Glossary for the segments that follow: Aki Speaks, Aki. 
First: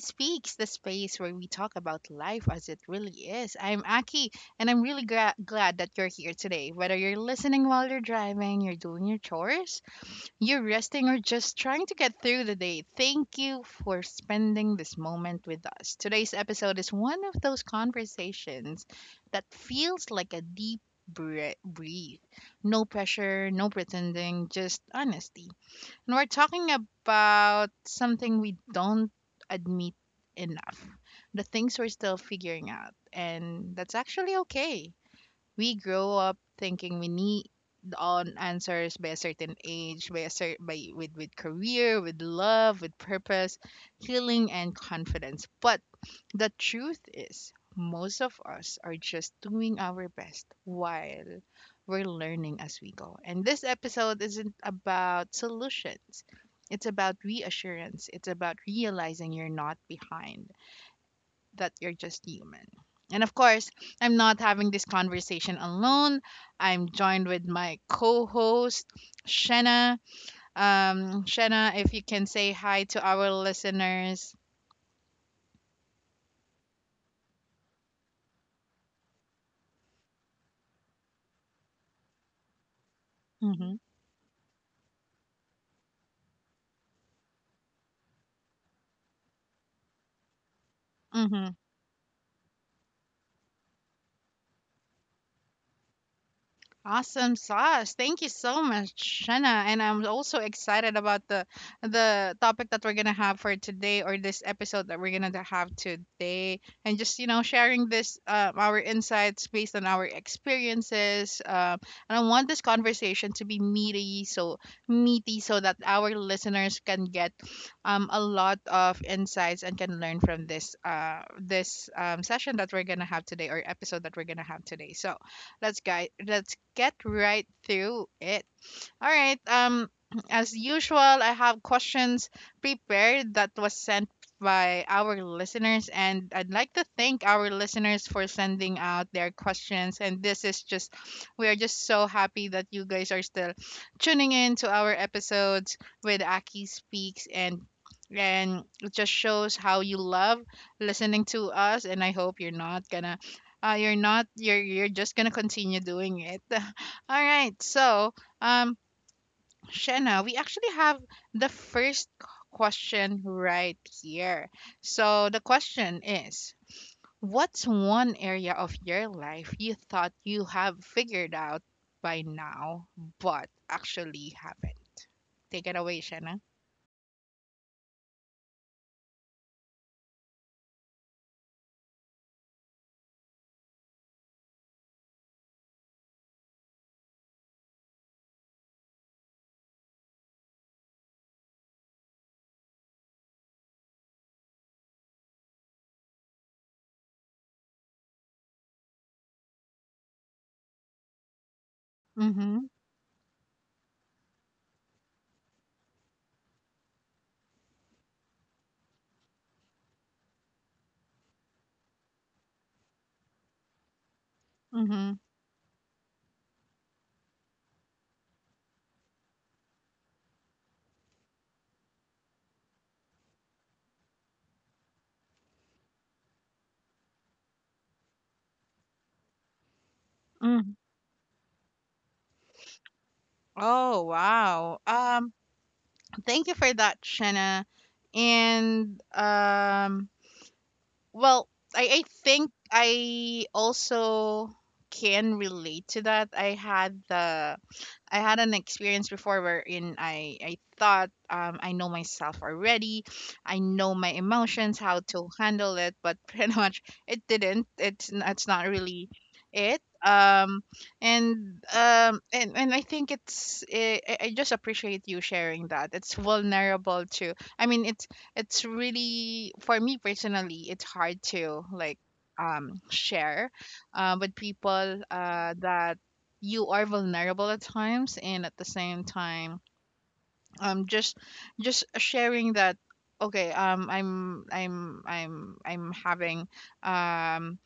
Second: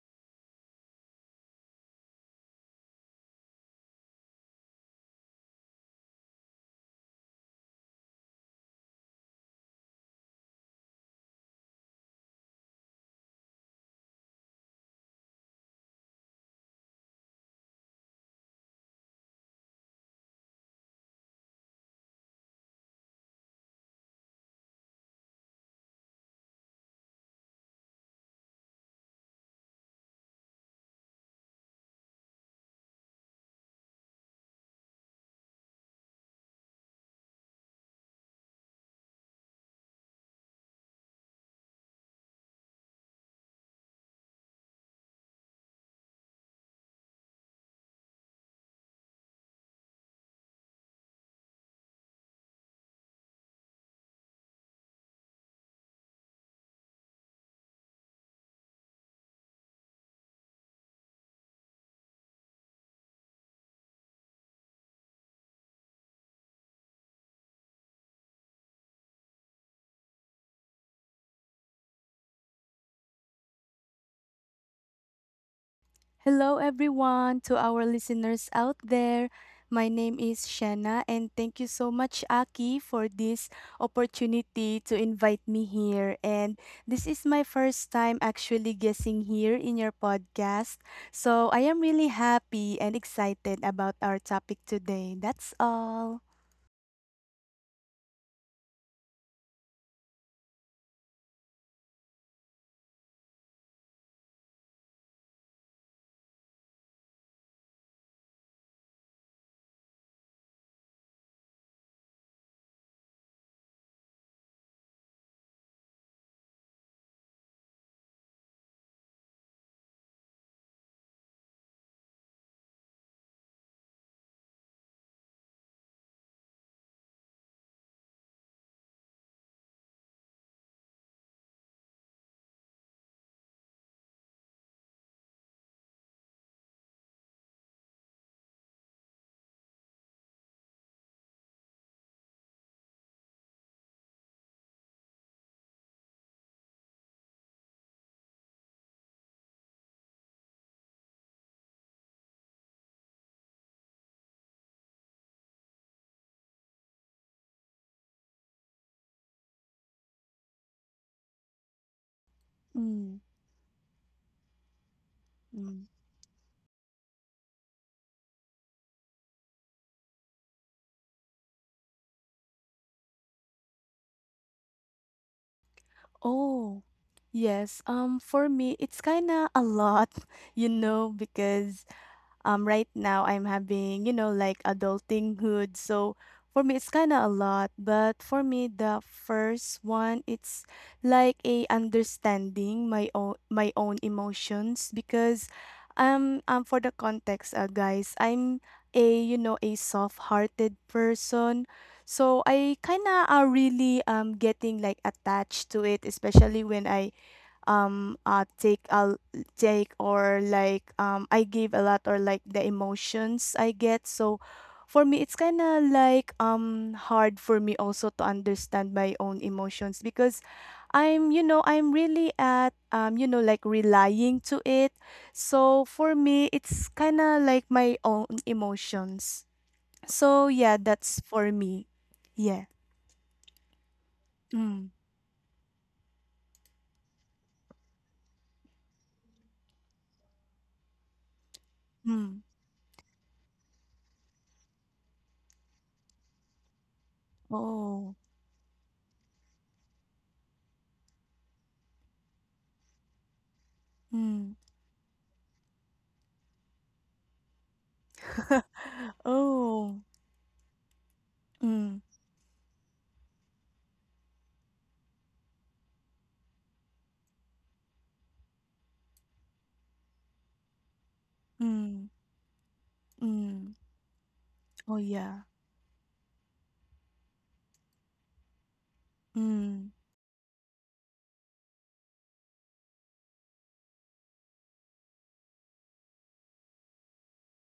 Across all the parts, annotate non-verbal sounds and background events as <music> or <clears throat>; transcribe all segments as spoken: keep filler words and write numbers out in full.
Speaks, the space where we talk about life as it really is. I'm Aki, and I'm really gra- glad that you're here today. Whether you're listening while you're driving, you're doing your chores, you're resting, or just trying to get through the day, thank you for spending this moment with us. Today's episode is one of those conversations that feels like a deep bre- breathe. No pressure, no pretending, just honesty, and we're talking about something we don't admit enough, the things we're still figuring out. And that's actually okay. We grow up thinking we need on answers by a certain age, by a certain by with with career, with love, with purpose, healing and confidence. But the truth is most of us are just doing our best while we're learning as we go. And this episode isn't about solutions. It's about reassurance. It's about realizing you're not behind, that you're just human. And of course, I'm not having this conversation alone. I'm joined with my co-host Shenna. Um, Shenna, if you can say hi to our listeners. Hello, everyone, to our listeners out there. My name is Shanna, and thank you so much, Aki, for this opportunity to invite me here. And this is my first time actually guessing here in your podcast. Mm-hmm. So I am really happy and excited about our topic today. That's all. Awesome sauce. Thank you so much, Shanna. And I'm also excited about the the topic that we're gonna have for today or this episode that we're gonna have today. And just, you know, sharing this uh, our insights based on our experiences. Um, and I want this conversation to be meaty, so meaty so that our listeners can get um a lot of insights and can learn from this uh this um session that we're gonna have today or episode that we're gonna have today. So Let's guy let's get right through it. All right. Um, <clears throat> as usual, I have questions prepared that was sent by our listeners, and I'd like to thank our listeners for sending out their questions. And this is just, we are just so happy that you guys are still tuning in to our episodes with Aki Speaks and. And it just shows how you love listening to us, and I hope you're not gonna, uh, you're not, you're you're just gonna continue doing it. <laughs> All right, so um, Shanna, we actually have the first Mm, question right here. So the mm. question is, what's one area of your life you thought you have figured out by now, but actually haven't? Take it away, Shanna. Oh, yes. Um, for me, it's kind of a lot, <laughs> you know, because um right now I'm having, you know, like adulting hood. So for me it's kind of a lot, but for me the first one it's like a understanding my own my own emotions because um um for the context uh, guys, I'm a you know a soft-hearted person. So Mm-hmm. I kind of are really um getting like attached to it especially when I um uh take a take or like um I give a lot or like the emotions I get. So for Mm-hmm. me it's kind of like um hard for me also to understand my own emotions because I'm you know I'm really at um you know like relying to it. So for me it's kind of like my own emotions. So Mm. yeah, that's for me. Yeah. Oh wow. Mm. Um, thank you for that, Shanna. And um Well, I, I Mm. think I also can relate to that. I had the Oh. I had an experience before wherein I I thought um, I know myself already, I know my Mm. emotions, how to handle it, but <laughs> pretty much it didn't. It's n- it's not really <laughs> it. Oh. Um, and Mm. um, and and I think it's I, I I just appreciate you sharing that. It's vulnerable to. I mean, it's it's really for me personally, it's hard to like Mm, um share, mm. uh, with Oh, people yeah. uh that you are vulnerable at times and at the same time Mm, um just just sharing that okay um i'm i'm i'm i'm having um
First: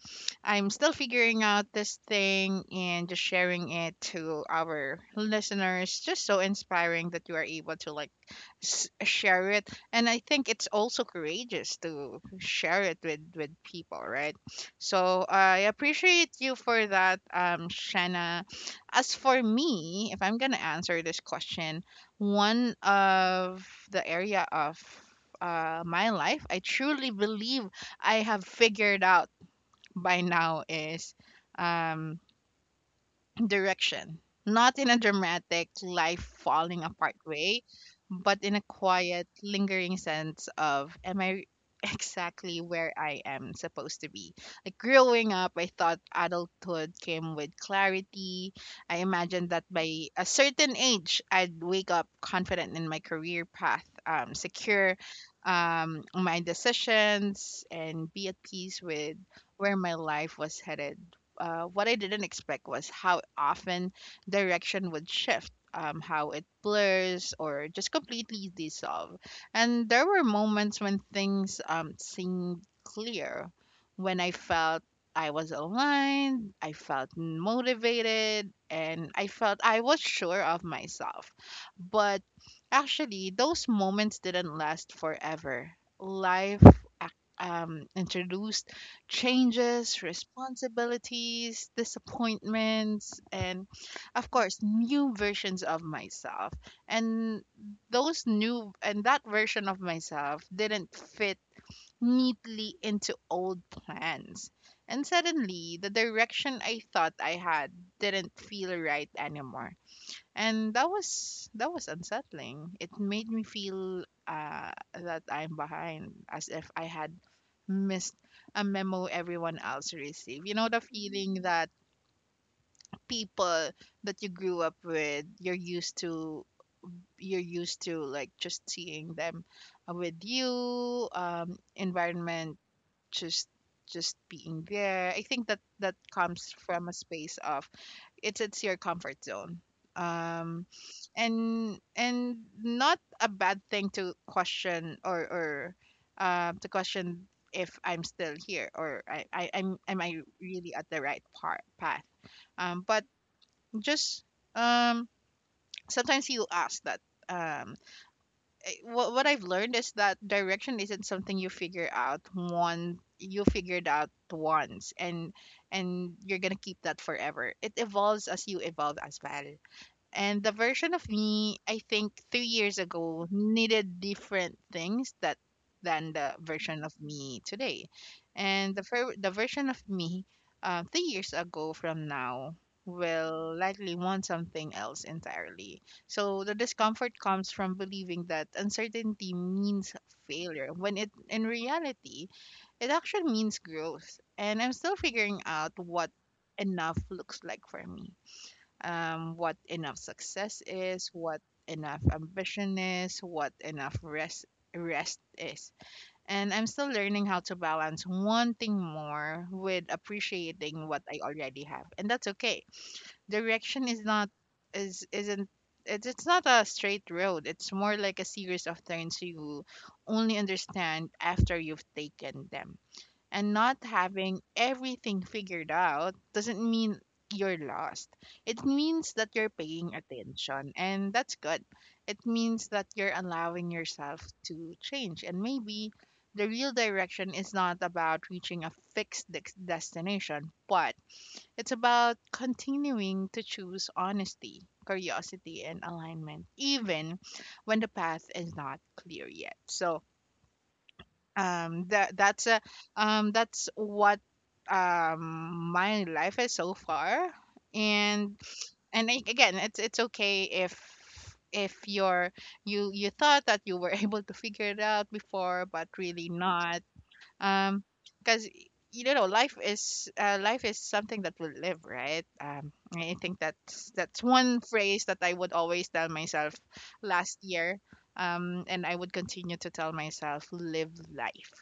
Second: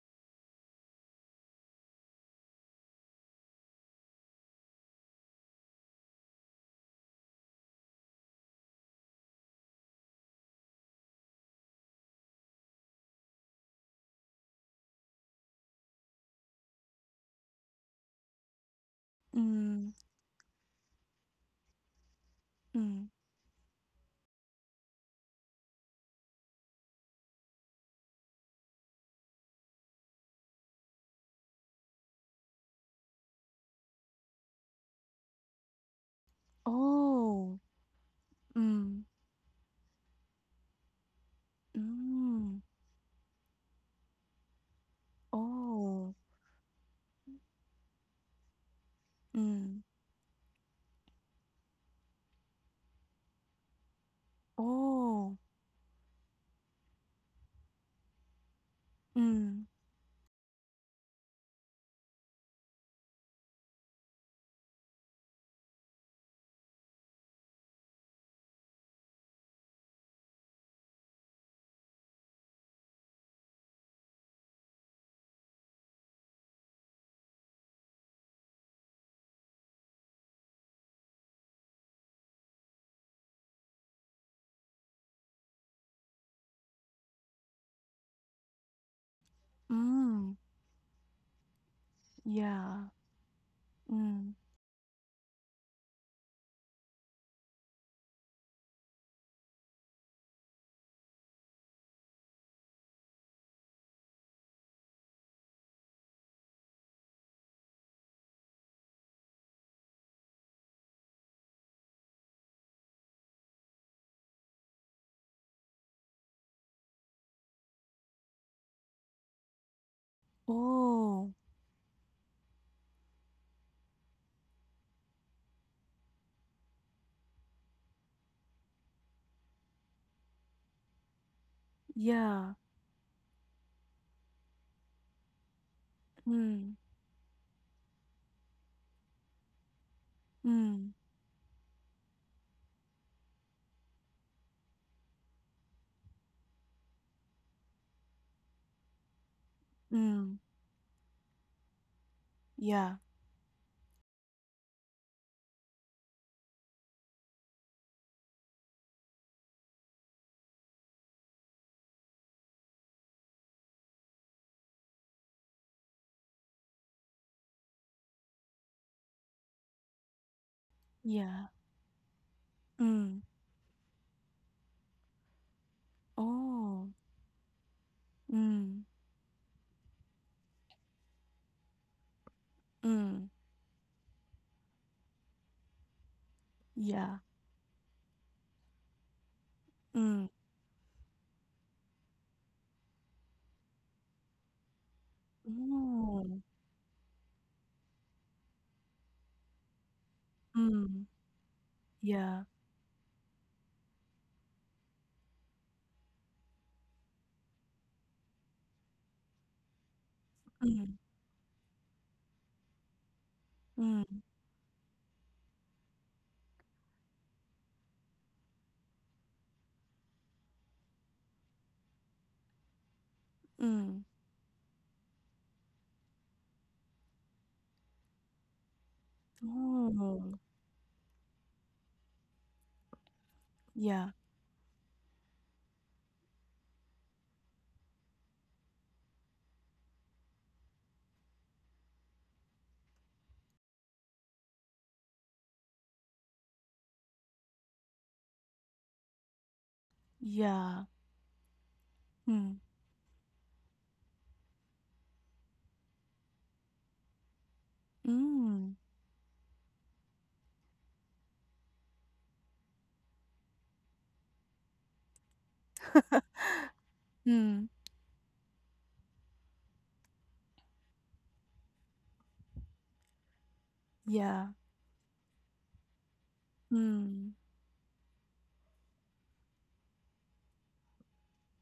I'm still figuring out this thing and just sharing it to our listeners. Just so inspiring that you are able to like s- share it, and I think it's also courageous to share it with with people, right? So I appreciate you for that, um, Shanna. As for mm, me, if I'm gonna answer this question, one mm. of the area of uh, my life, I truly believe I have figured out by now is um direction, not in a dramatic, life falling apart Oh, way, but in a mm, quiet, lingering sense of, am I <laughs> exactly mm. where I am supposed to be? Like growing up, I thought Oh, adulthood came with clarity. I imagined that mm. by a certain age, I'd wake up confident in my career path, um, secure Oh, um, my decisions, and be at peace with mm, where my life was headed. uh, what I didn't expect was how often direction would shift, um, how it blurs or just completely dissolve. And there were moments when things um, seemed clear, when I felt I was aligned, I felt motivated, and I felt I was sure of myself. But actually, those moments didn't last forever. Life ac- um, introduced changes, mm. responsibilities, Yeah. disappointments, and of Mm. course, new versions of myself. And those new and that version of myself didn't fit neatly into old plans. And suddenly, the direction I thought I had didn't feel right anymore. And that was that was unsettling. It made me feel uh, that I'm behind, as if I had missed a memo everyone else received. You know the Oh, feeling that people that you grew up with, you're used to you're used to like just seeing them uh, with you um yeah. environment just just being there. I think that that comes Mm, from a space of it's it's your comfort zone. Um mm, and and not a bad thing to question or or um to question if I'm still here or I, I I'm am I mm. really at the right part path. Um Yeah. but just um sometimes you ask that um eh, what what I've learned is that direction isn't something you figure out one you figured out once and and you're gonna keep that forever. It evolves as you evolve as well. And the version of Yeah. me, I think three years Mm. ago, needed different things that than the version Oh, of me today. And mm, the ver- the version of me uh, three years ago from now mm. will likely want something else entirely. So the Yeah. discomfort comes from believing that uncertainty means Mm. failure, when it in reality it actually means growth. And I'm still figuring out what Oh, enough looks like for me um, what enough success mm. is, what enough Yeah. ambition is, what enough rest rest is. And I'm still learning how to balance wanting more with appreciating Mm, what I already have. And that's okay. Direction is mm, not is isn't it's, it's not a straight road. It's more like a series of turns you only understand after you've taken them, and not mm. having everything figured out doesn't mean you're lost. It means that you're paying Oh, attention, and that's good. It means that you're allowing yeah. yourself to change. And maybe the real direction is not about reaching a fixed dex- destination, but it's about continuing to choose honesty, curiosity, and alignment, even when the path is not clear yet. So, Yeah. um, that that's Mm. a um that's what um my life is so far, and Mm. and I, again, it's it's okay if if you're you you thought that you were <laughs> able to figure it out before, but really not Mm. um, because you know, life is uh, life is something that will live, right? Um, I think that's that's Yeah. one phrase that I would always tell myself Mm. last year. Um, and I would continue to tell myself, live life.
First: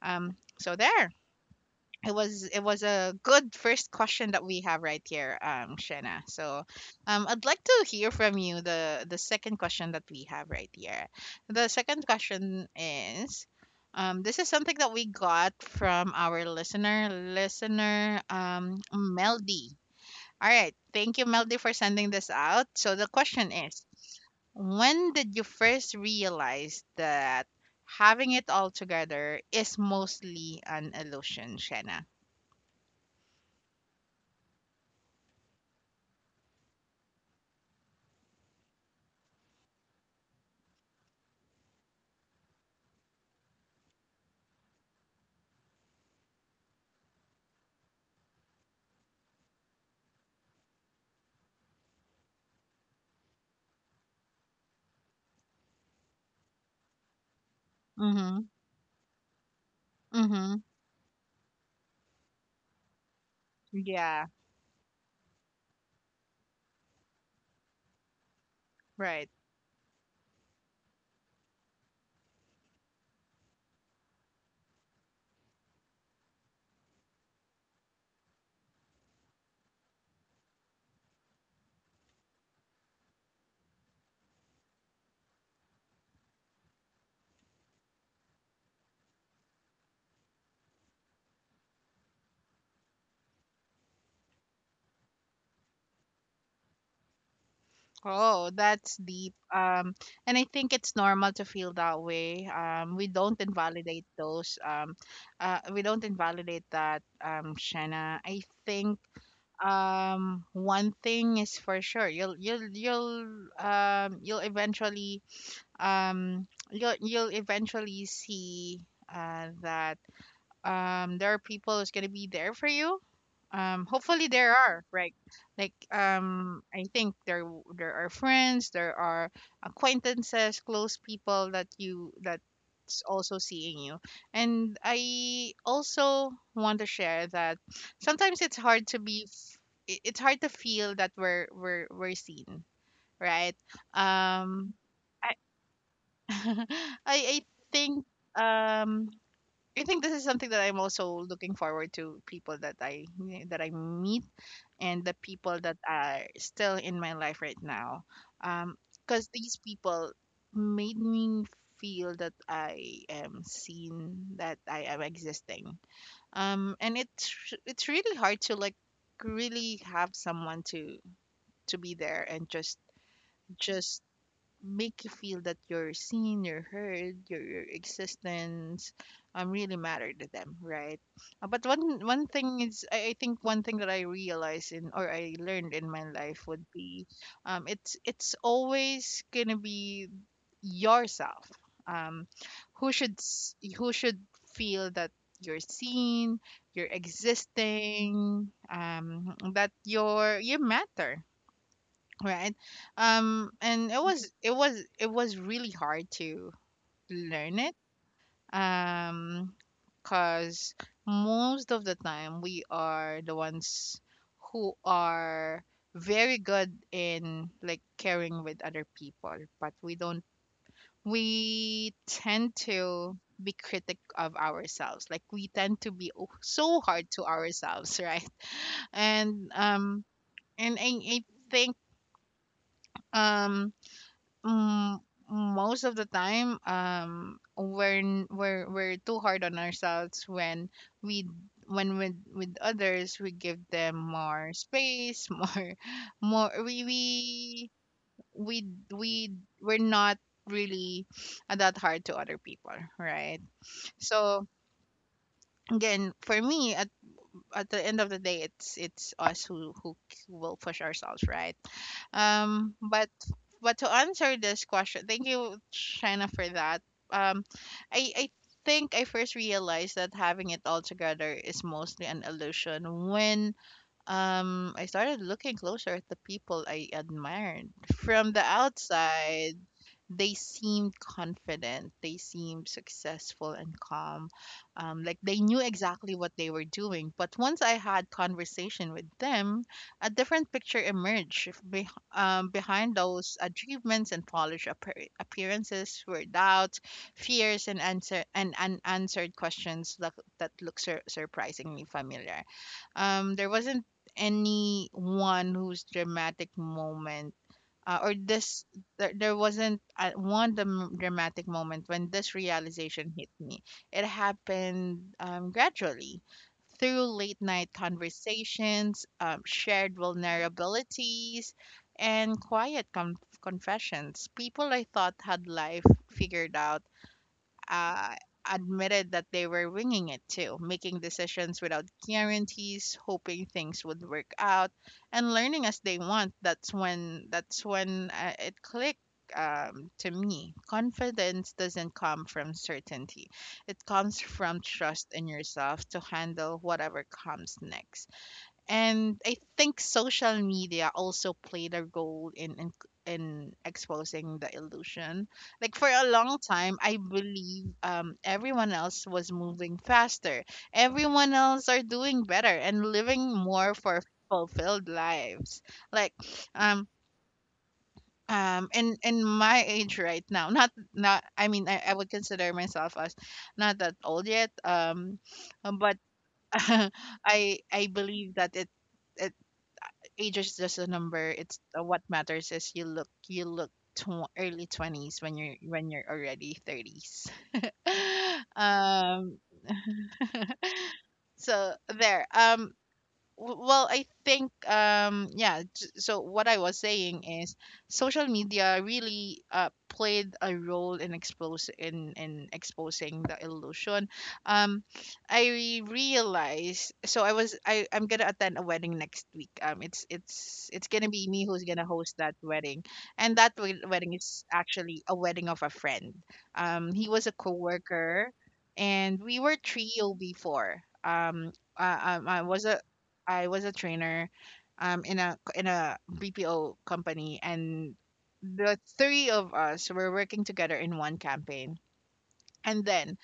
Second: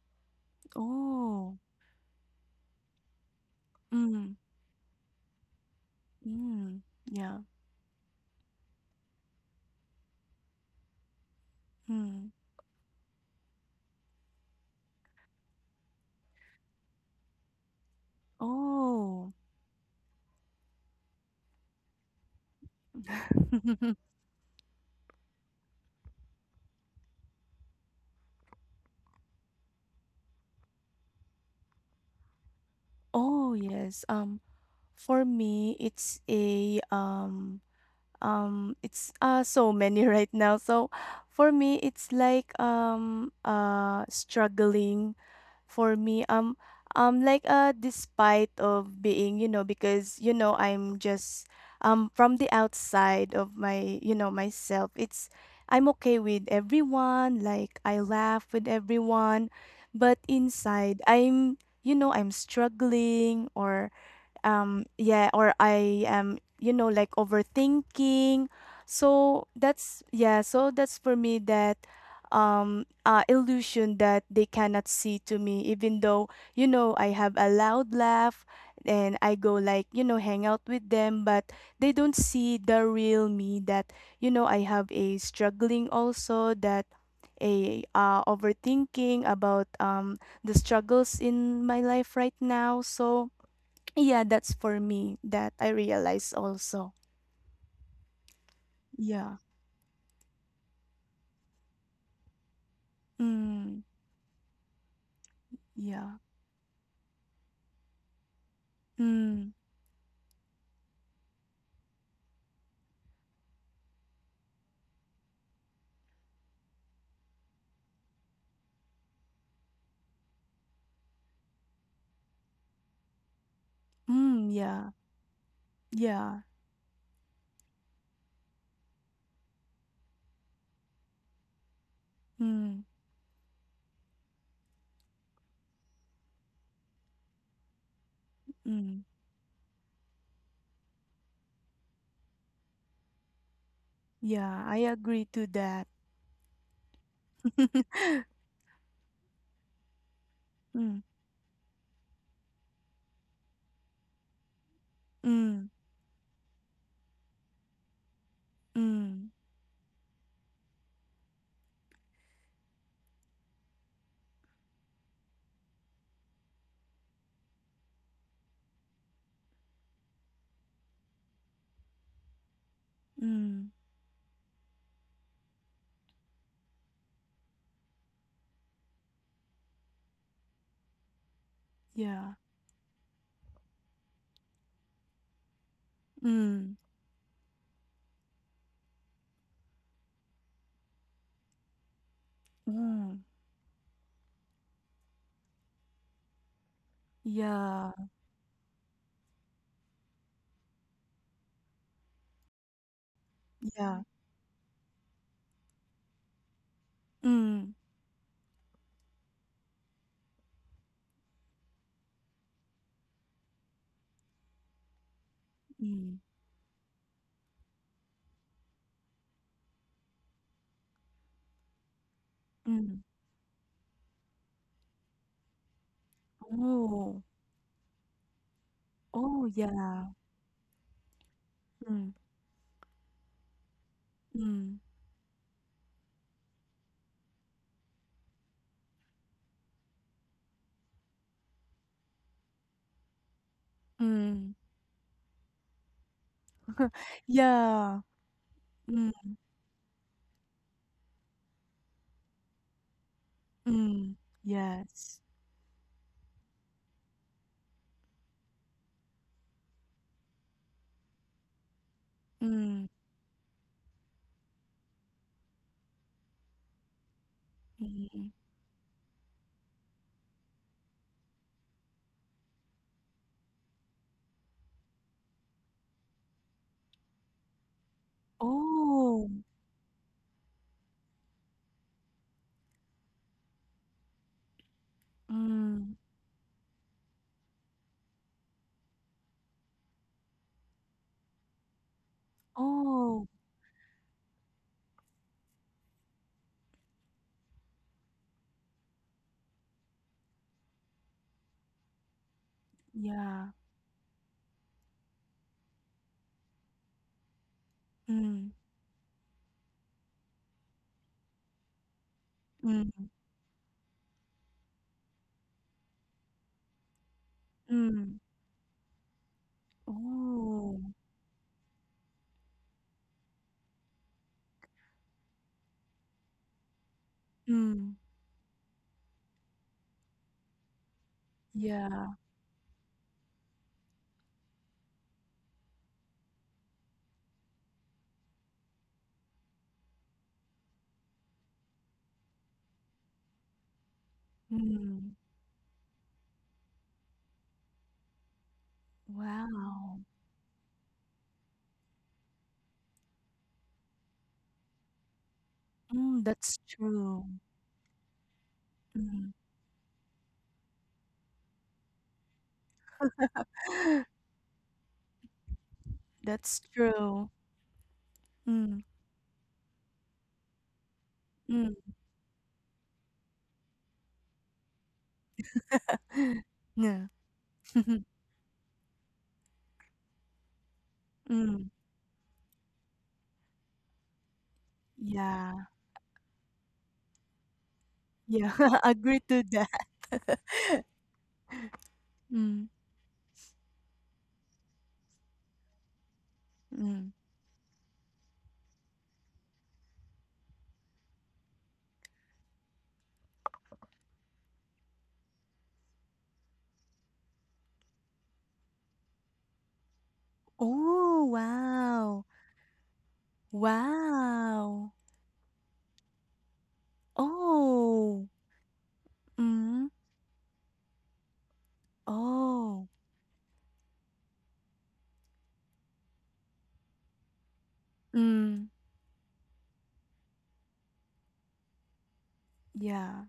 Um, so there Oh. it was it was a good first question Mm. that we have right here, um, Shena. So, Mm. um, Yeah. I'd like to hear from you the the second question that we have right here. The second Mm. question is, um, this is something that we got from our listener, listener, um, Oh. Meldy. All right, thank you, Meldy, for sending this out. So the question is, <laughs> when did you first realize that having it all together is mostly an illusion, Shanna? Oh, yes. Um, for me, it's a um um it's uh so many <laughs> right now. So for me, it's like um uh struggling for me um um like uh despite of being you know because you know I'm just um from the outside of my you know myself it's I'm okay with everyone like I laugh Mhm. with everyone but Mhm. inside I'm you know I'm struggling or Yeah, um yeah or I am you know like overthinking right. so that's yeah so that's for me that um uh illusion that they cannot see to me even though you know I have a loud laugh and I go like you know hang out with them but they don't see the real me that you know I have a struggling also that a uh overthinking about um the struggles in my life right now so yeah, that's for me that I realize also. Oh, that's deep. Yeah. Um, and I think it's normal to feel that way. Um, we don't Mm, invalidate those. Um, uh, we don't yeah. invalidate that. Um, Shanna. I think Mm, um one thing is for sure. You'll you'll you'll um you'll eventually um you'll you'll eventually see uh that um there are people who's gonna be there for you, um hopefully there mm, are, yeah. right? Like Yeah. um I think there w- there are friends, there are acquaintances, close people that you, Mm, that's also seeing you. And I also want to share that sometimes it's hard to mm, be f- i- it's hard to feel that we're we're we're seen, right? yeah. um I agree I to that. <laughs> i i think <laughs> um I think this is something that I'm Mm, also looking forward to people that I eh, that I meet, and the people mm, that are still in my life right now. Um, because mm, these people made me feel that I am seen, that I am existing. Um, and it's it's really hard to like really have someone to to be there and just mm, just make you feel that you're seen, you're heard, your, your existence um really matter to them, right? Uh, But one one yeah. thing is I, I think one thing that I realized in or I learned in my life would Mm, be um it's it's always gonna be yourself. Um who should mm, s- who should feel that you're seen, you're yeah. existing, um that you're you matter, right? Um and Yeah. it was it was it was really hard to learn it. Mm, um because most of the time we are the ones who are mm, very good in like caring with other people, but we don't— we tend mm. to be critic of ourselves, like we tend to be o- so hard Oh, to ourselves, <laughs> right. oh, and um yeah. and i, I think. Mm, um. mm, Mm, mm, Most of the time, um, we're n- we're we're too hard on ourselves when we when with with others, we give them more mm. space, <laughs> more more we we Yeah. we Mm, we we're not really that hard to other people, right? mm. So Yes. again, for me, at at the end of the day, it's it's us who who will push ourselves, right? Um, Mm, but but to answer this question, thank you, China, for that. Um, I I mm. think I first realized that having it all together is mostly an illusion when um I started looking closer at the people I admired. From the Oh, outside, they seemed confident, they seemed successful and calm. Um, like they knew mm. exactly what they were doing. But once I had conversation with them, a different picture emerged. If Be- um, Behind Oh, those achievements and polished appar- appearances were doubts, fears, and answer and unanswered questions that that look sur- surprisingly familiar. Um, there yeah. wasn't anyone whose dramatic moment— uh, or Mm, this there, there wasn't, uh, one dram- dramatic moment when this mm, realization hit me. It happened, um, gradually, through late night mm. conversations, um, shared Oh, vulnerabilities, and quiet com- confessions. People I thought had life figured out, mm. uh, admitted that they were winging it too, making decisions without Yeah. guarantees, hoping things would work out, and learning as they want. That's when that's when, uh, it clicked, um, to me. Confidence doesn't come from certainty; it comes from trust Mm. in yourself to handle whatever comes next. And I think Wow. social media also played a role in in, in exposing the illusion. Like, for a Mm, long that's time, I true. believe um, everyone else was Mm. moving faster. Everyone else are doing better and living more for <gasps> fulfilled lives. Like, That's um true. um Mm, in in my age right now— not not, I mean, mm. I, I would consider myself as not that old yet. Um, but <gasps> <laughs> <laughs> Yeah. I I <laughs> believe that— it age is just a number. It's, Mm. uh, what matters is you look— you look tw- early twenties when you're— Yeah. when you're already thirties. <laughs> Yeah. <laughs> Agree um. to that. <laughs> So there. Mm, Um w- well, i think, um yeah, j- so what i was mm. saying is social media really, uh, played a role in expose in, in exposing the illusion. um i realized, so I was I i'm gonna attend a wedding next week. um it's it's it's gonna be Oh, me who's gonna host wow. that wedding, and that wed- wedding is Wow. actually a wedding of a friend. um he was a coworker, Oh. and we were Mm. trio before. um uh, um, I was a— Oh. I was a trainer, um, in a in a B P O company, and Mm, the three of us were working together in one campaign. And then, yeah.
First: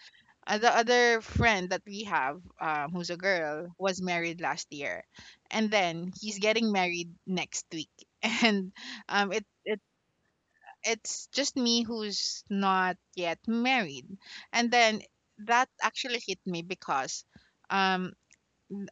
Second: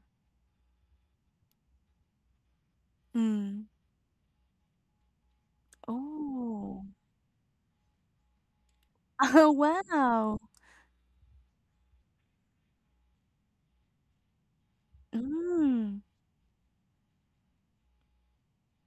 uh, the other friend that we have, um, who's a girl, Mm. was married last year, and then he's getting Oh. married next week. <laughs> And um, <laughs> it Oh, it wow. it's just me who's not yet married. And then that Mm. actually hit me because, um,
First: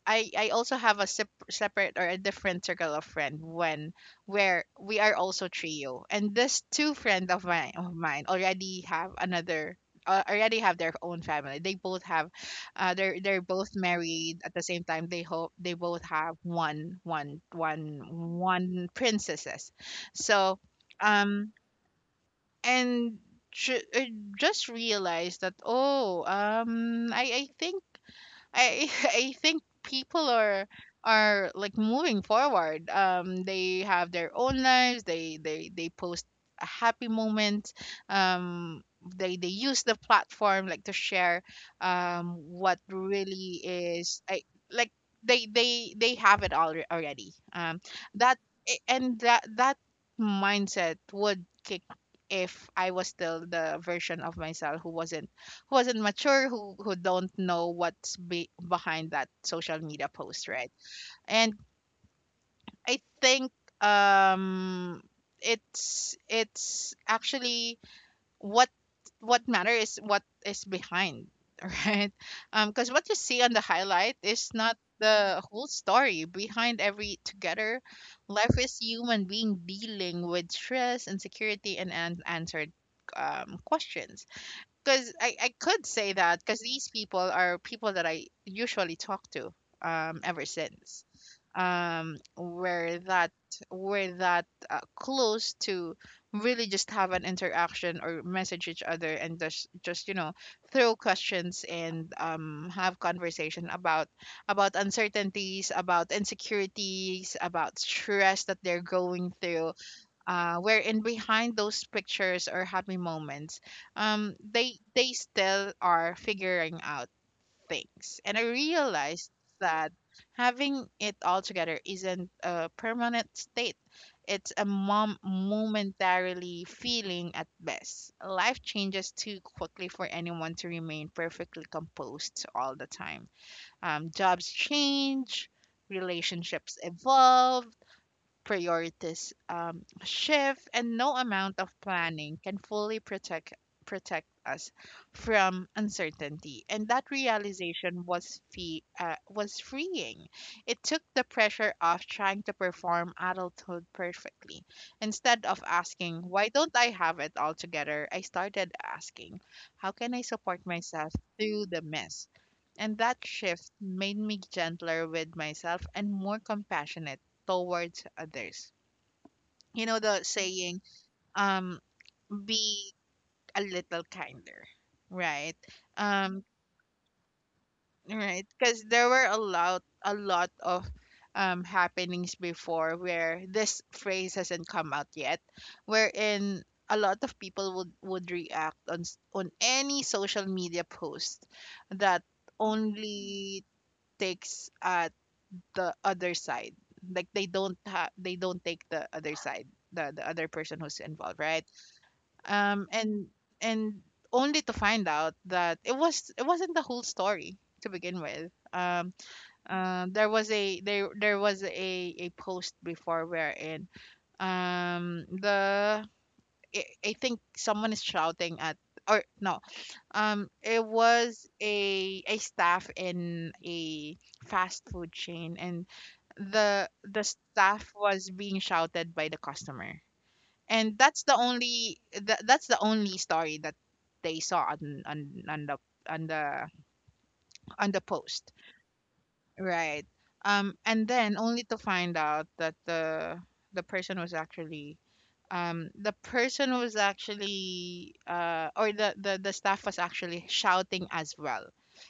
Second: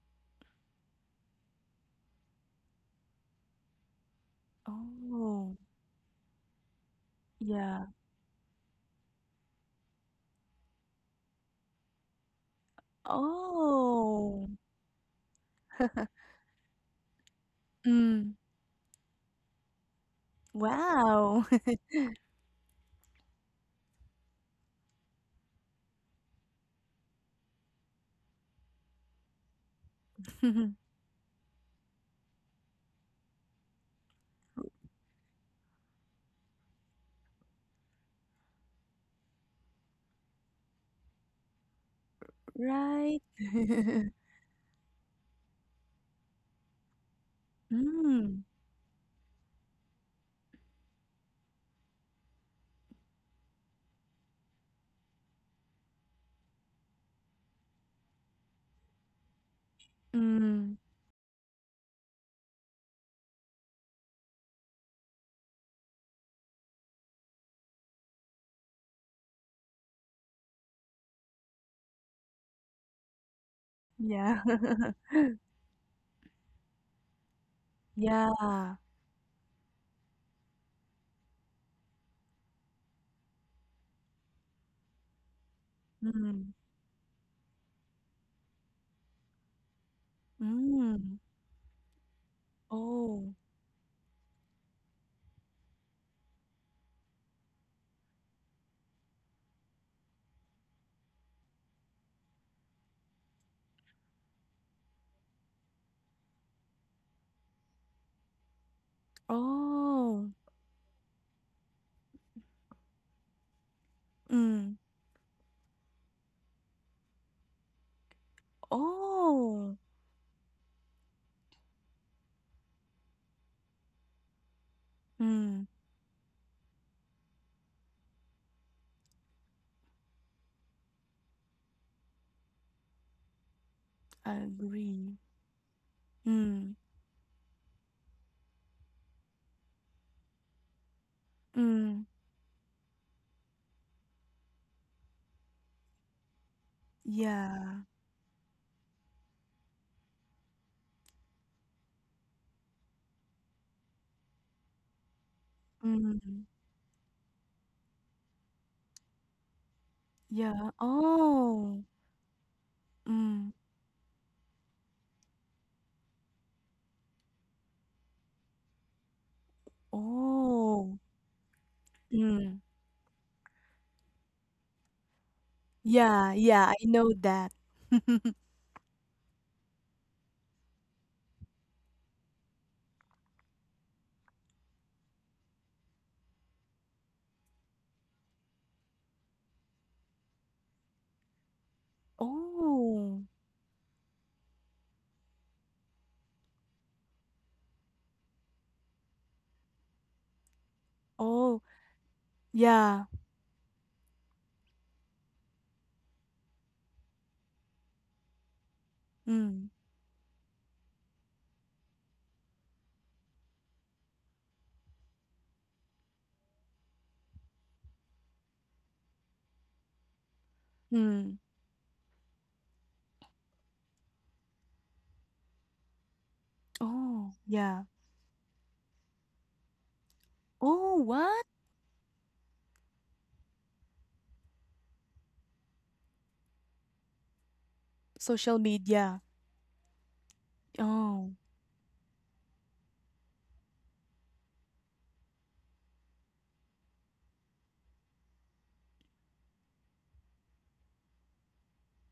I I also have a sep- separate, or a different circle of friend, when where we are also Oh, trio, and this two friend of mine yeah. of mine already have another— uh, already have their own family. They both have— uh, they're they're both married Oh. at the same time. They hope they both <laughs> have one one one Mm. one princesses, so Wow. um and. Ju- I just realized that, oh, um I I think— I <laughs> I think people are <laughs> are like moving forward. Um, they have their own lives. They they they post a happy moment. Um, they they use the platform, like, to share, um what Right. really <laughs> is— I like— they they they have it all already. Um, that— Mm. a- and that that mindset would kick if I was still the version of myself who wasn't— who wasn't mature, who who don't know what's be- behind that social media post, right? Mm. And I think, um it's it's actually— what what matter is what is behind, <laughs> right? Um, because what you see on the highlight Yeah. is not <laughs> the whole story. Behind every together life Yeah. is human being dealing with stress, insecurity, and unanswered, um, questions, because I, I could say that, Mm. because these people are people that I usually talk to, um ever since, Mm. um we're that Oh. we're that, uh, close to really just have an interaction or message each other, and just just you know throw questions and, um have conversation about— about uncertainties, about insecurities, about stress that they're going through, Oh. uh, wherein behind those pictures or happy moments, um, they Mm. they still are figuring out things. And I realized Oh. that having it all together isn't a permanent state. It's a mom- Mm. momentarily feeling at best. Life changes too quickly for anyone to remain perfectly composed all the time. Um, I jobs agree. change, Mm. relationships evolve, priorities, um, shift, and no amount of Mm. planning can fully protect— protect us from uncertainty. And that Yeah. realization was fee uh, was freeing. It took the pressure off trying to perform adulthood perfectly. Instead of asking, Ừm, "Why don't I have it all together?" I started asking, "How can I support yeah. myself through the Oh, mess?" And that mm, shift made me gentler with myself and more compassionate towards others. You know the saying, oh, um, mm. be a little kinder, right? Yeah, Um, yeah, I know that. <laughs> right, because there were a lot, a lot of, um happenings before where this phrase hasn't come out yet, wherein a lot of people would would react on— s- on any social media post that Oh, only takes, uh, the other side. Like, they don't— ha- they don't take the other side, the the other person who's involved, oh, right? um yeah. and and only to find out that it was it wasn't the whole story to begin with. um Mm, uh, there was a— there there was a a post before wherein, um the I I think someone is shouting at— or no, um, it mm. was a a staff in a fast food chain, and the the Oh, yeah. staff was being shouted by the customer, Oh, and that's the what? only— that, that's the only story that they saw on— on on the on the on the post. Social media. Right. Um, and Oh, then only to find out that the the person was actually, um the person was actually, uh, or the— the the staff was actually shouting as well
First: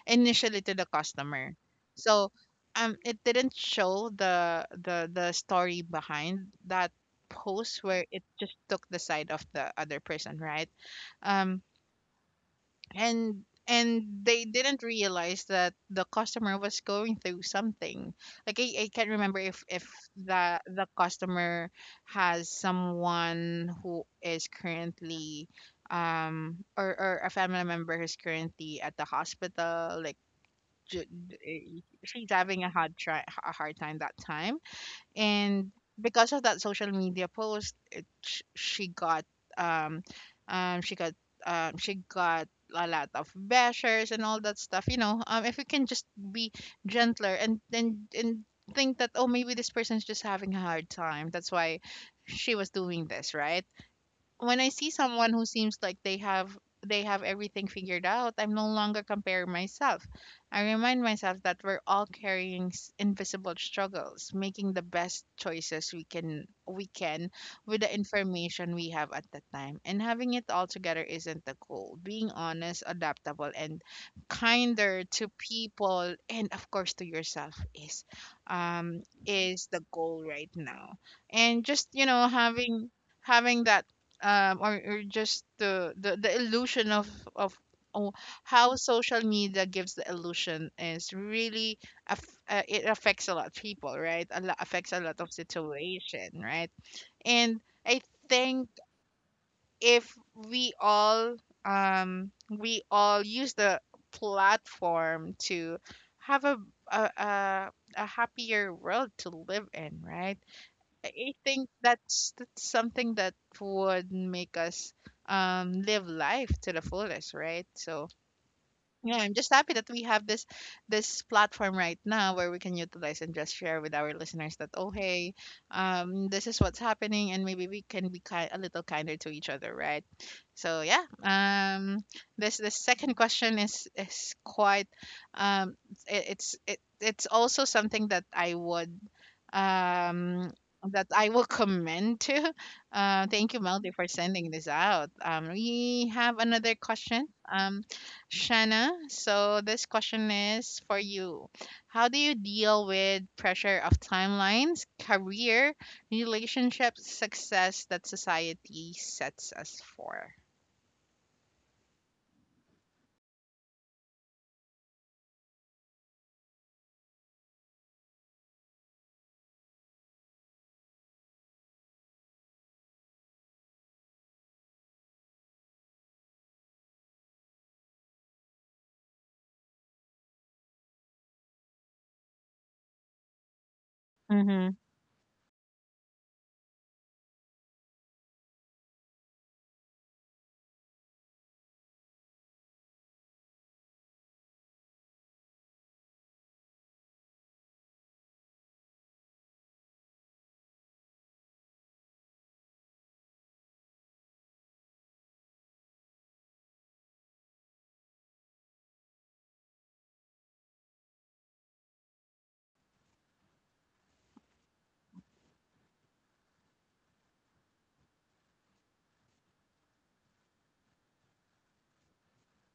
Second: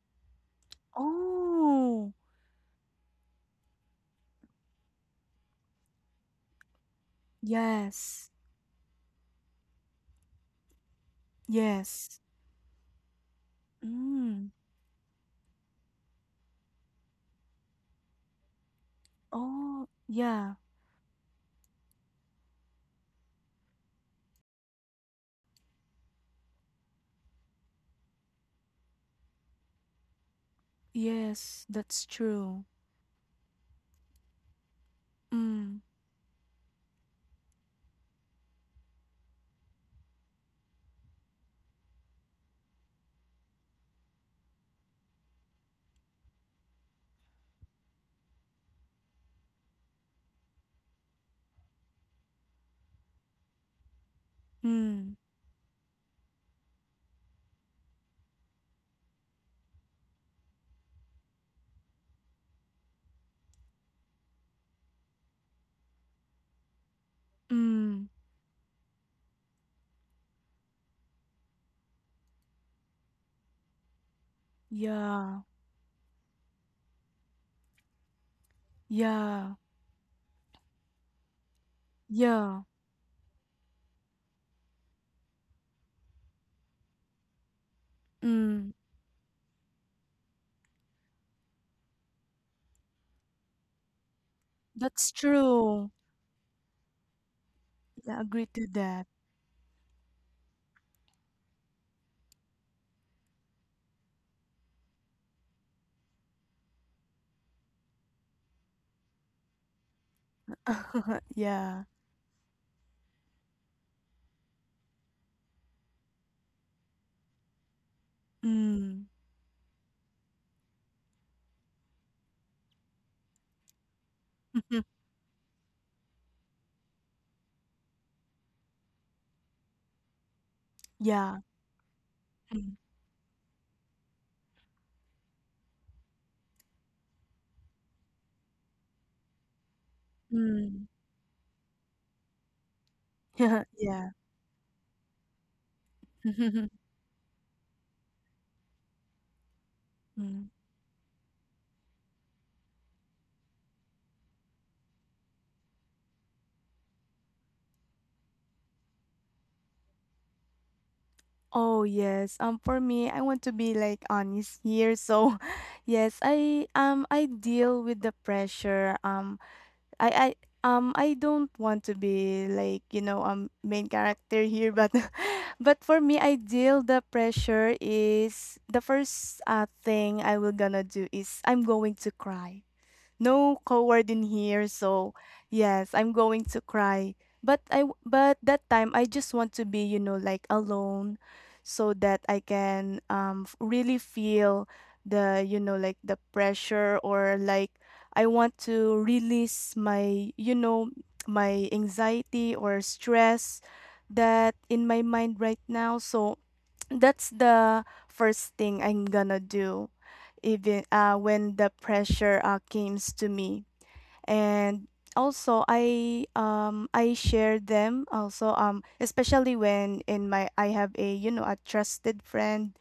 initially to the customer. oh, So, um it didn't show the the the story behind that post, where it yes, just took the side of the other person, right? um yes. and and they Mm. didn't realize that the customer was going through something. Like, i, I can't remember if if Oh, yeah. the the customer has someone who is currently, um or— or a family member who's currently at the hospital, like— ju- Yes, eh, that's she's having true. a hard try a hard time, that time, and Mm, because of that social media post, it, sh- she got, um, um she got um she got a lot of bashers and all that stuff, you know. Um if we can just be gentler, and then and think that, oh, maybe this person's just having a hard time, that's why she was doing this, right? When I see mm, someone who seems like they have they have everything figured out, I'm no longer comparing myself. I remind myself that we're all carrying s- invisible struggles, making the best choices we can we can with the mm. information we have at the time. And having it all together isn't the goal. Being honest, adaptable, and kinder to Yeah, people, and of course to yourself, is um yeah, is the goal right now. And, just you know, yeah. having— having that, um or— or just the, the the illusion of— of oh, Mm, how social media gives the illusion is really— aff- uh, it affects a lot of people, right? A lot— affects a that's lot of true. situation, right? And i Yeah, agree think, to that. if we all um we all use the platform to have a a, a, a happier world to live in, right? <laughs> I think Yeah. that's that's something that would make us, um live life to the fullest, right? So Mm. yeah, I'm just happy that we have this this platform right now where we can utilize and just share with our listeners that, oh, <laughs> hey, um this is what's happening, and maybe we can be— kind a little kinder to each other, right? So yeah, Yeah. um this— the Mm. second question is is quite— um it, it's— it it's also something that I would, um, Mm. that I will comment to. Uh, thank you, <laughs> Melody, for Yeah. sending this out. Um, we have another <laughs> question, um, Shanna. So this question Mm. is for you. How do you deal with pressure of timelines, career, relationships, success that society sets us for? Oh yes. Um, for me, I want to be like honest here. So, <laughs> yes, I um I deal with the pressure. Um, I I um I don't want to be like you know um main character here but <laughs> but for me ideal the pressure is the first uh thing I will gonna do is I'm going to cry no coward in here. Mm-hmm. So, yes, I'm going to cry. But I w- but that time I just want to be, you know, like alone so that I can um f- really feel the, you know, like the pressure or like I want to release my, you know, my anxiety or stress that in my mind right now. So, that's the first thing I'm gonna do, even uh, when the pressure uh, comes to me. And also, I um I share them also um especially when in my I have a you know a trusted friend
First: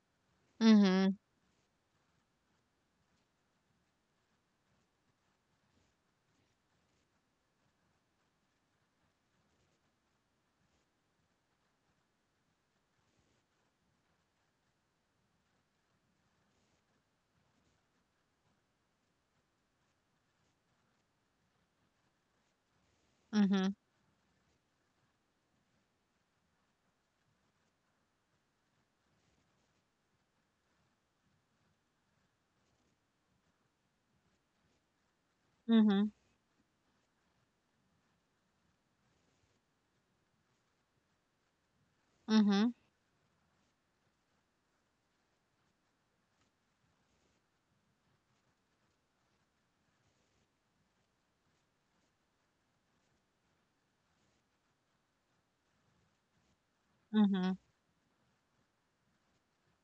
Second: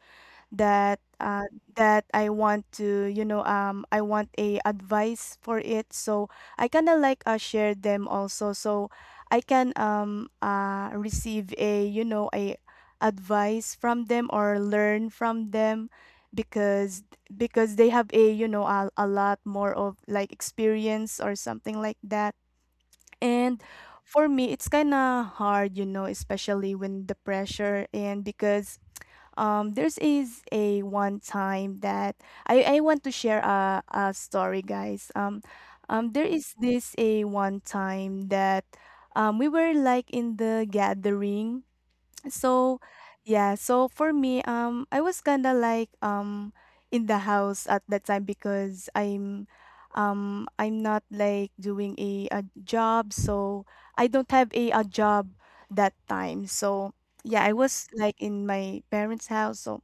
that Mm-hmm. uh, that I want to you know um I want a advice for it so I kind of like uh, share them also so I can um uh receive a you know a advice from them or learn from them because because they have a you know a, a lot more of like experience or something like that and Mm-hmm. for me it's kind of hard you know especially when the pressure and because um, there's is a one time that I, I want to share a, a story, guys. Um, Mm-hmm. um, there is this a one time that um, we were like in the gathering Mm-hmm. so, yeah, so for me, um, I was kind of like um in the house at that time because I'm um I'm not like doing a, a job, so I don't have a, a job that time. So, yeah, Mm-hmm. I was like in my parents' house. So,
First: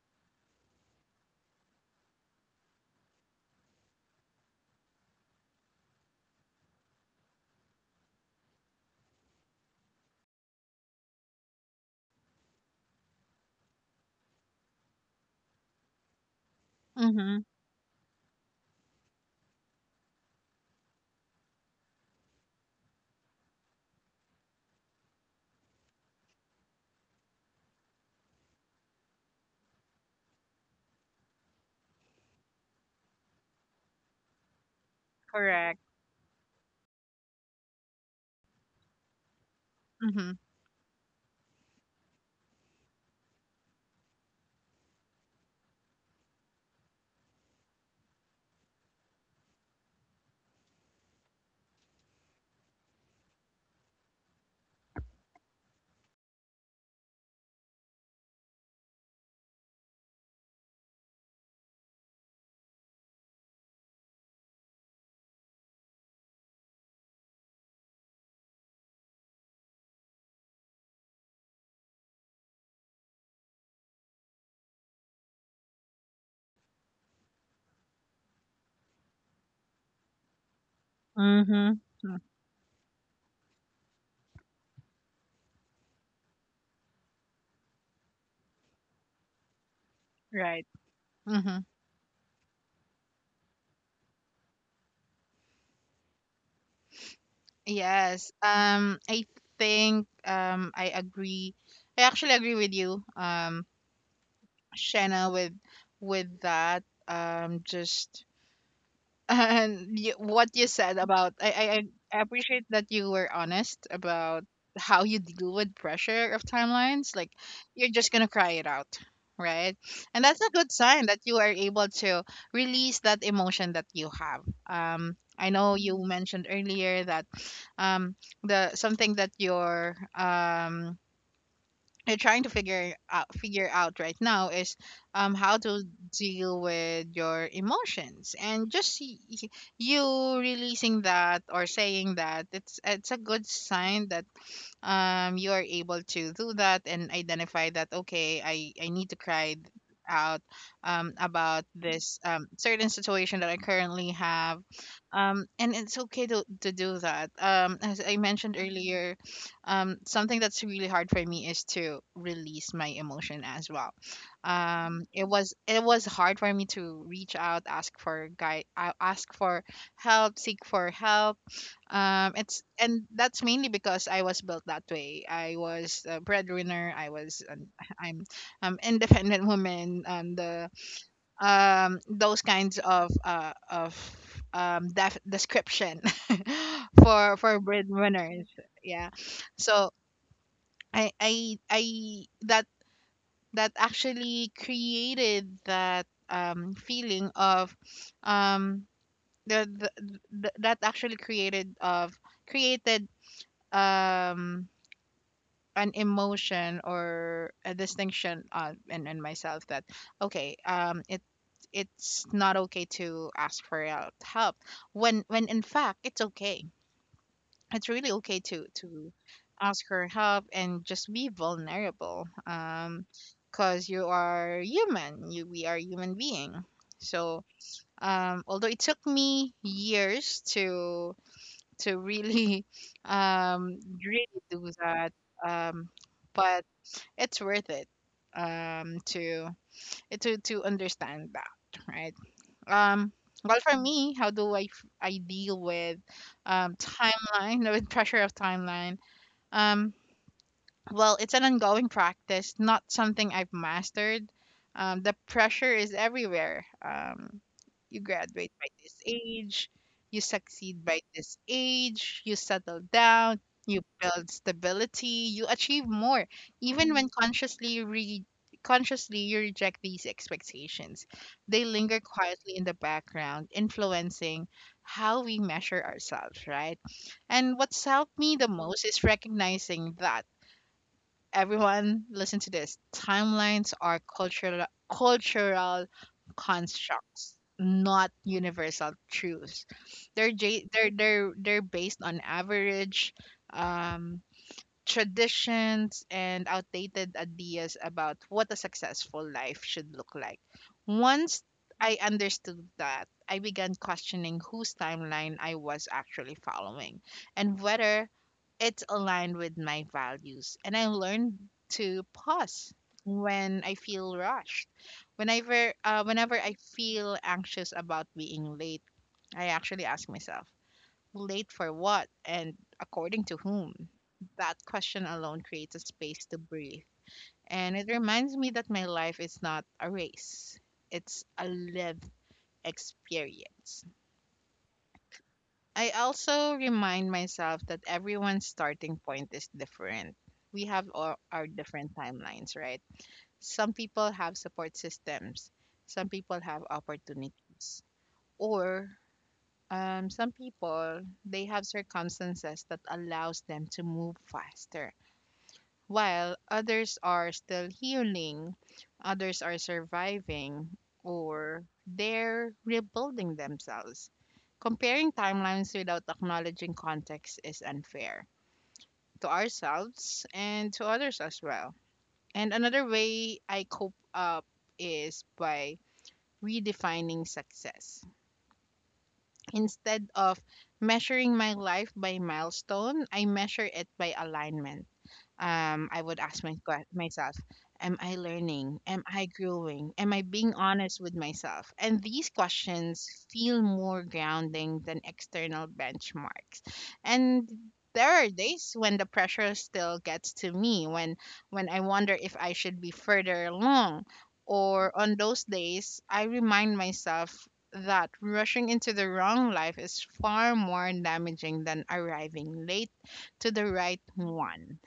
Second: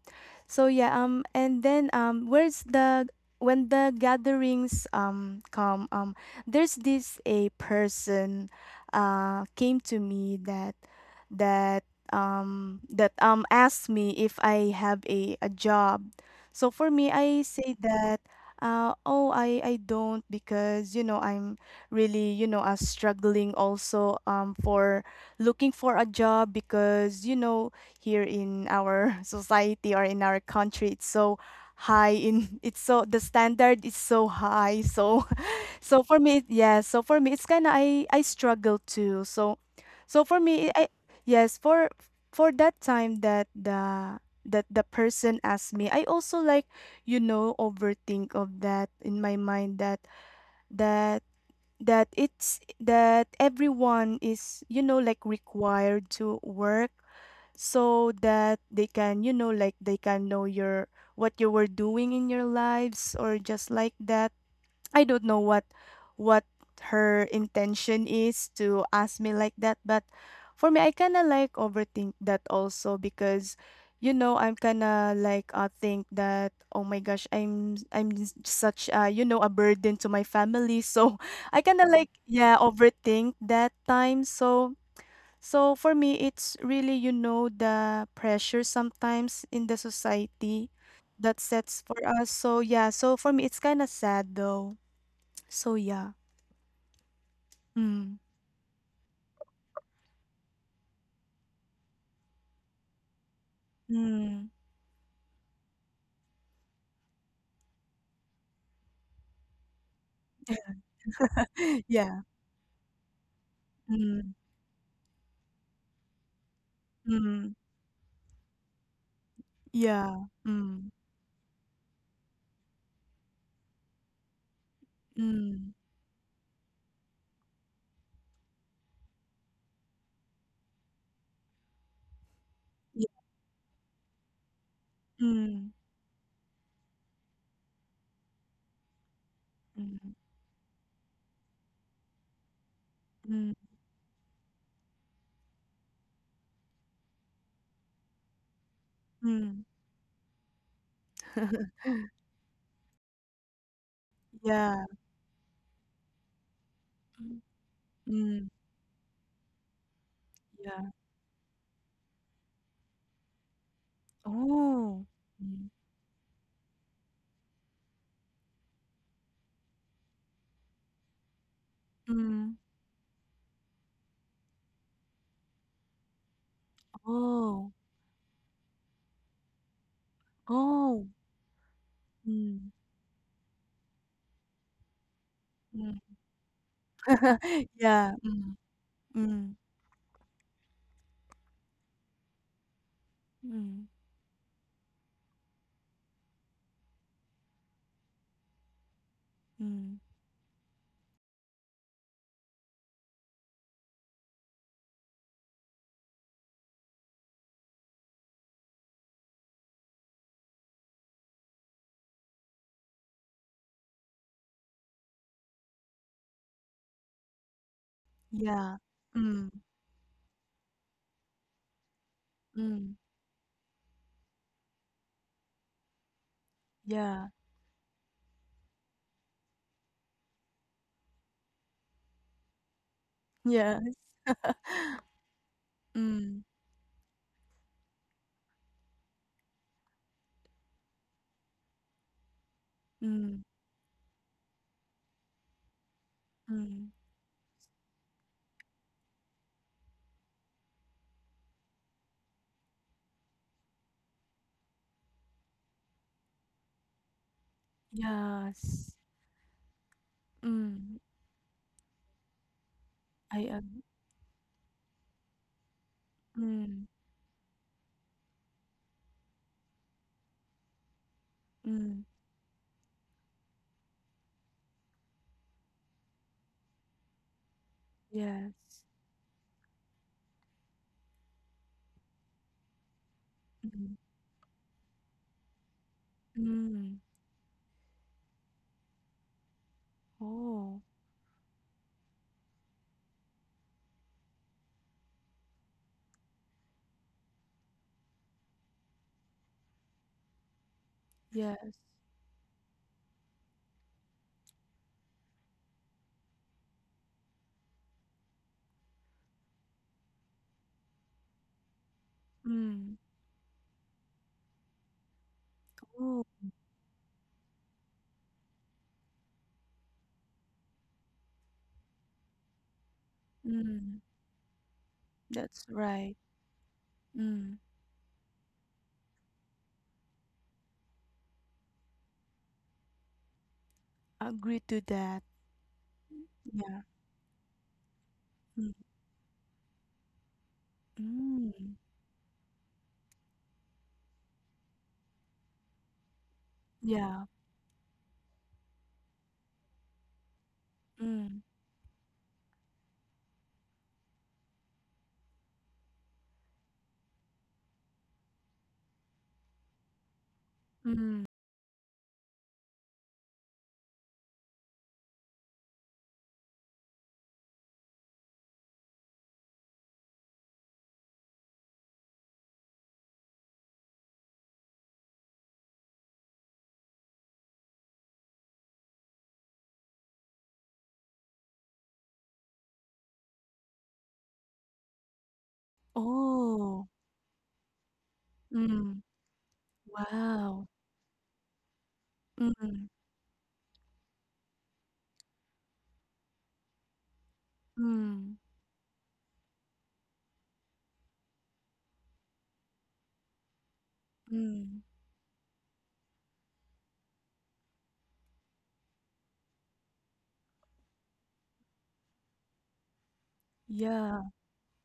so yeah, um and then um where's the when the gatherings um come, um there's this a person uh came to me that that um that um asked me if I have a, a job. So for me I Mm-hmm. say that uh oh I I don't because you know I'm really you know uh, struggling also um for looking for a job because you know here in our <laughs> society or in our country it's so high in it's so the standard is so high so Correct. so for me, yes. So for me, it's kind of I I struggle too. So, so Mm-hmm. for me, I yes for for that time that the that the person asked me, I also like you know overthink of that in my mind that that that it's that everyone is you know like required to work so that they can you know like they can know your what you were doing in your lives or just like that I don't know what what her intention is to ask me like that, but for me I kinda like overthink that also because you know I'm kinda like uh think that oh my gosh I'm I'm s- such uh you know a burden to my family so <laughs> I Mm-hmm. kinda like yeah overthink that time so so for me it's really you know the pressure sometimes in the Right. society that Mm-hmm. sets for us so yeah so for me it's kinda sad though so yeah. Mm. Yes. Um, I think, um I agree. I actually agree with you, um, Mm. Shanna, with with that. Um, just and you, what you said about I, I I <laughs> I Yeah. appreciate that you were honest Mm. about how you deal with pressure of timelines. Like, Mm. you're just gonna cry it out, right? And Yeah. that's a good Mm. sign that you are able to release that emotion that you have. Um, I know Mm. you mentioned earlier that um the something that your um you're trying to figure Yeah. out figure out right now is um how Mm. to deal with your emotions. And just y- y- you Mm. releasing that or saying that it's it's a good Mm. sign that um, you are able to do that and identify that, okay, i i need to cry Mm. out um, about <laughs> this um, certain situation that I currently have. Yeah. Um, and it's okay to, to do that, Mm. um, as I mentioned Mm. earlier. Um, something that's really Yeah. hard for me is to release my emotion as well. Um, Oh. it was Mm. it was hard for me to reach out, ask for guy ask for help, seek for help. Um, it's, Mm. and that's mainly because I was built that way. I was a breadwinner. I was an, Oh. I'm um independent woman. Um, the Oh. um those kinds Mm. of uh of um def- description Mm. <laughs> for for <laughs> Yeah. breadwinners. Mm. Yeah, Mm. so I I I that that Mm. actually created that um feeling of um the, the, Mm. the that actually created of created um an emotion or a distinction uh, in, in myself that, okay, um, it it's not okay to ask for out help, when when in fact it's okay, it's really okay to Yeah. to Mm. ask for help and just be vulnerable. Mm. Um, because you are human, you we are human being. Yeah. So um, although it took me years to to really <laughs> um Yes. really do that. Um, Mm. but it's worth it um to to to understand that, right? Um, Mm. well, for me, how do i f- i deal with um Mm. timeline <laughs> with pressure of timeline. Um, well, it's an ongoing practice, not something I've mastered. Um, the pressure is everywhere. Um, you graduate by this Yes. age, you succeed by Mm. this age, you settle down, I you ag. build stability, you achieve more, Mm. even when consciously re- consciously you reject these expectations. They linger Mm, quietly in the background, influencing how we measure ourselves, right? And what's helped me the most yes. is recognizing that, everyone listen to this, timelines are Mhm. cultural cultural Mm. constructs, not universal truths. they're j- Oh, they're they're they're based on average um traditions and outdated ideas about what a successful life should look like. Once yes. I understood that, I began questioning whose timeline I was actually following and whether it's aligned with my values. And I learned to pause Mm. when I feel rushed. Whenever, uh, Oh, whenever I feel anxious about being late, I actually ask myself, late for what? And according to whom? mm. That question alone That's creates a right. space to breathe. Mm. And it reminds me that my life is not a race, it's a lived experience. Agree to that. I also Yeah. remind myself that everyone's Mm. starting point is different. We have our, our Mm. different timelines, right? Some people have support systems, some people have Yeah. opportunities, or um, some people Mm. they have circumstances that allows them to move faster, while others are still healing, others are surviving, Mm. or they're rebuilding themselves. Comparing timelines without acknowledging context is unfair to ourselves and to others as well. And another way I cope up is by redefining success. Instead of measuring my life by milestone, I measure it by alignment. Um, I would ask my, que- Oh. myself, am I learning? Am Mm. I growing? Am I being Wow. honest with myself? And these Mm. questions feel more grounding than external benchmarks. And there are Mm. days when the pressure still gets to me, when when I wonder if I should be further along. Mm. Or on those days, I remind myself that rushing into the wrong life is far more damaging than arriving late to the right Yeah. one.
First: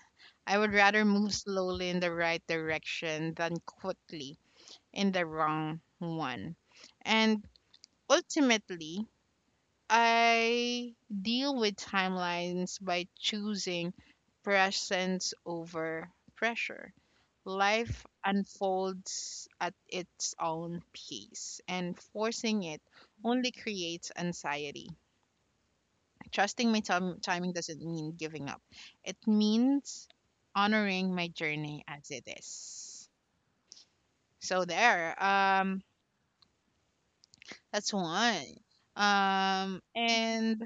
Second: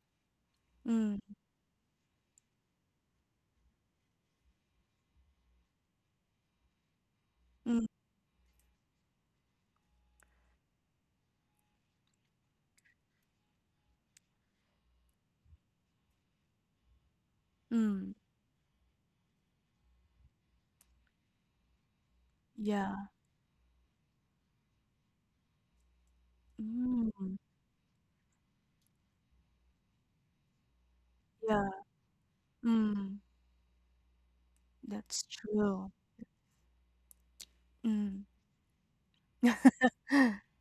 I would rather Mm. move slowly in the right direction than quickly in the wrong one. And Mm. ultimately, I deal with timelines by choosing presence over pressure. Life Mm. unfolds at its own pace, and forcing it Yeah. only creates anxiety. Trusting my Mm. tim timing doesn't mean giving up. It means honoring my Yeah. journey as it is. Mm. So there. That's Um, true. that's Mm. one. Um, <laughs> and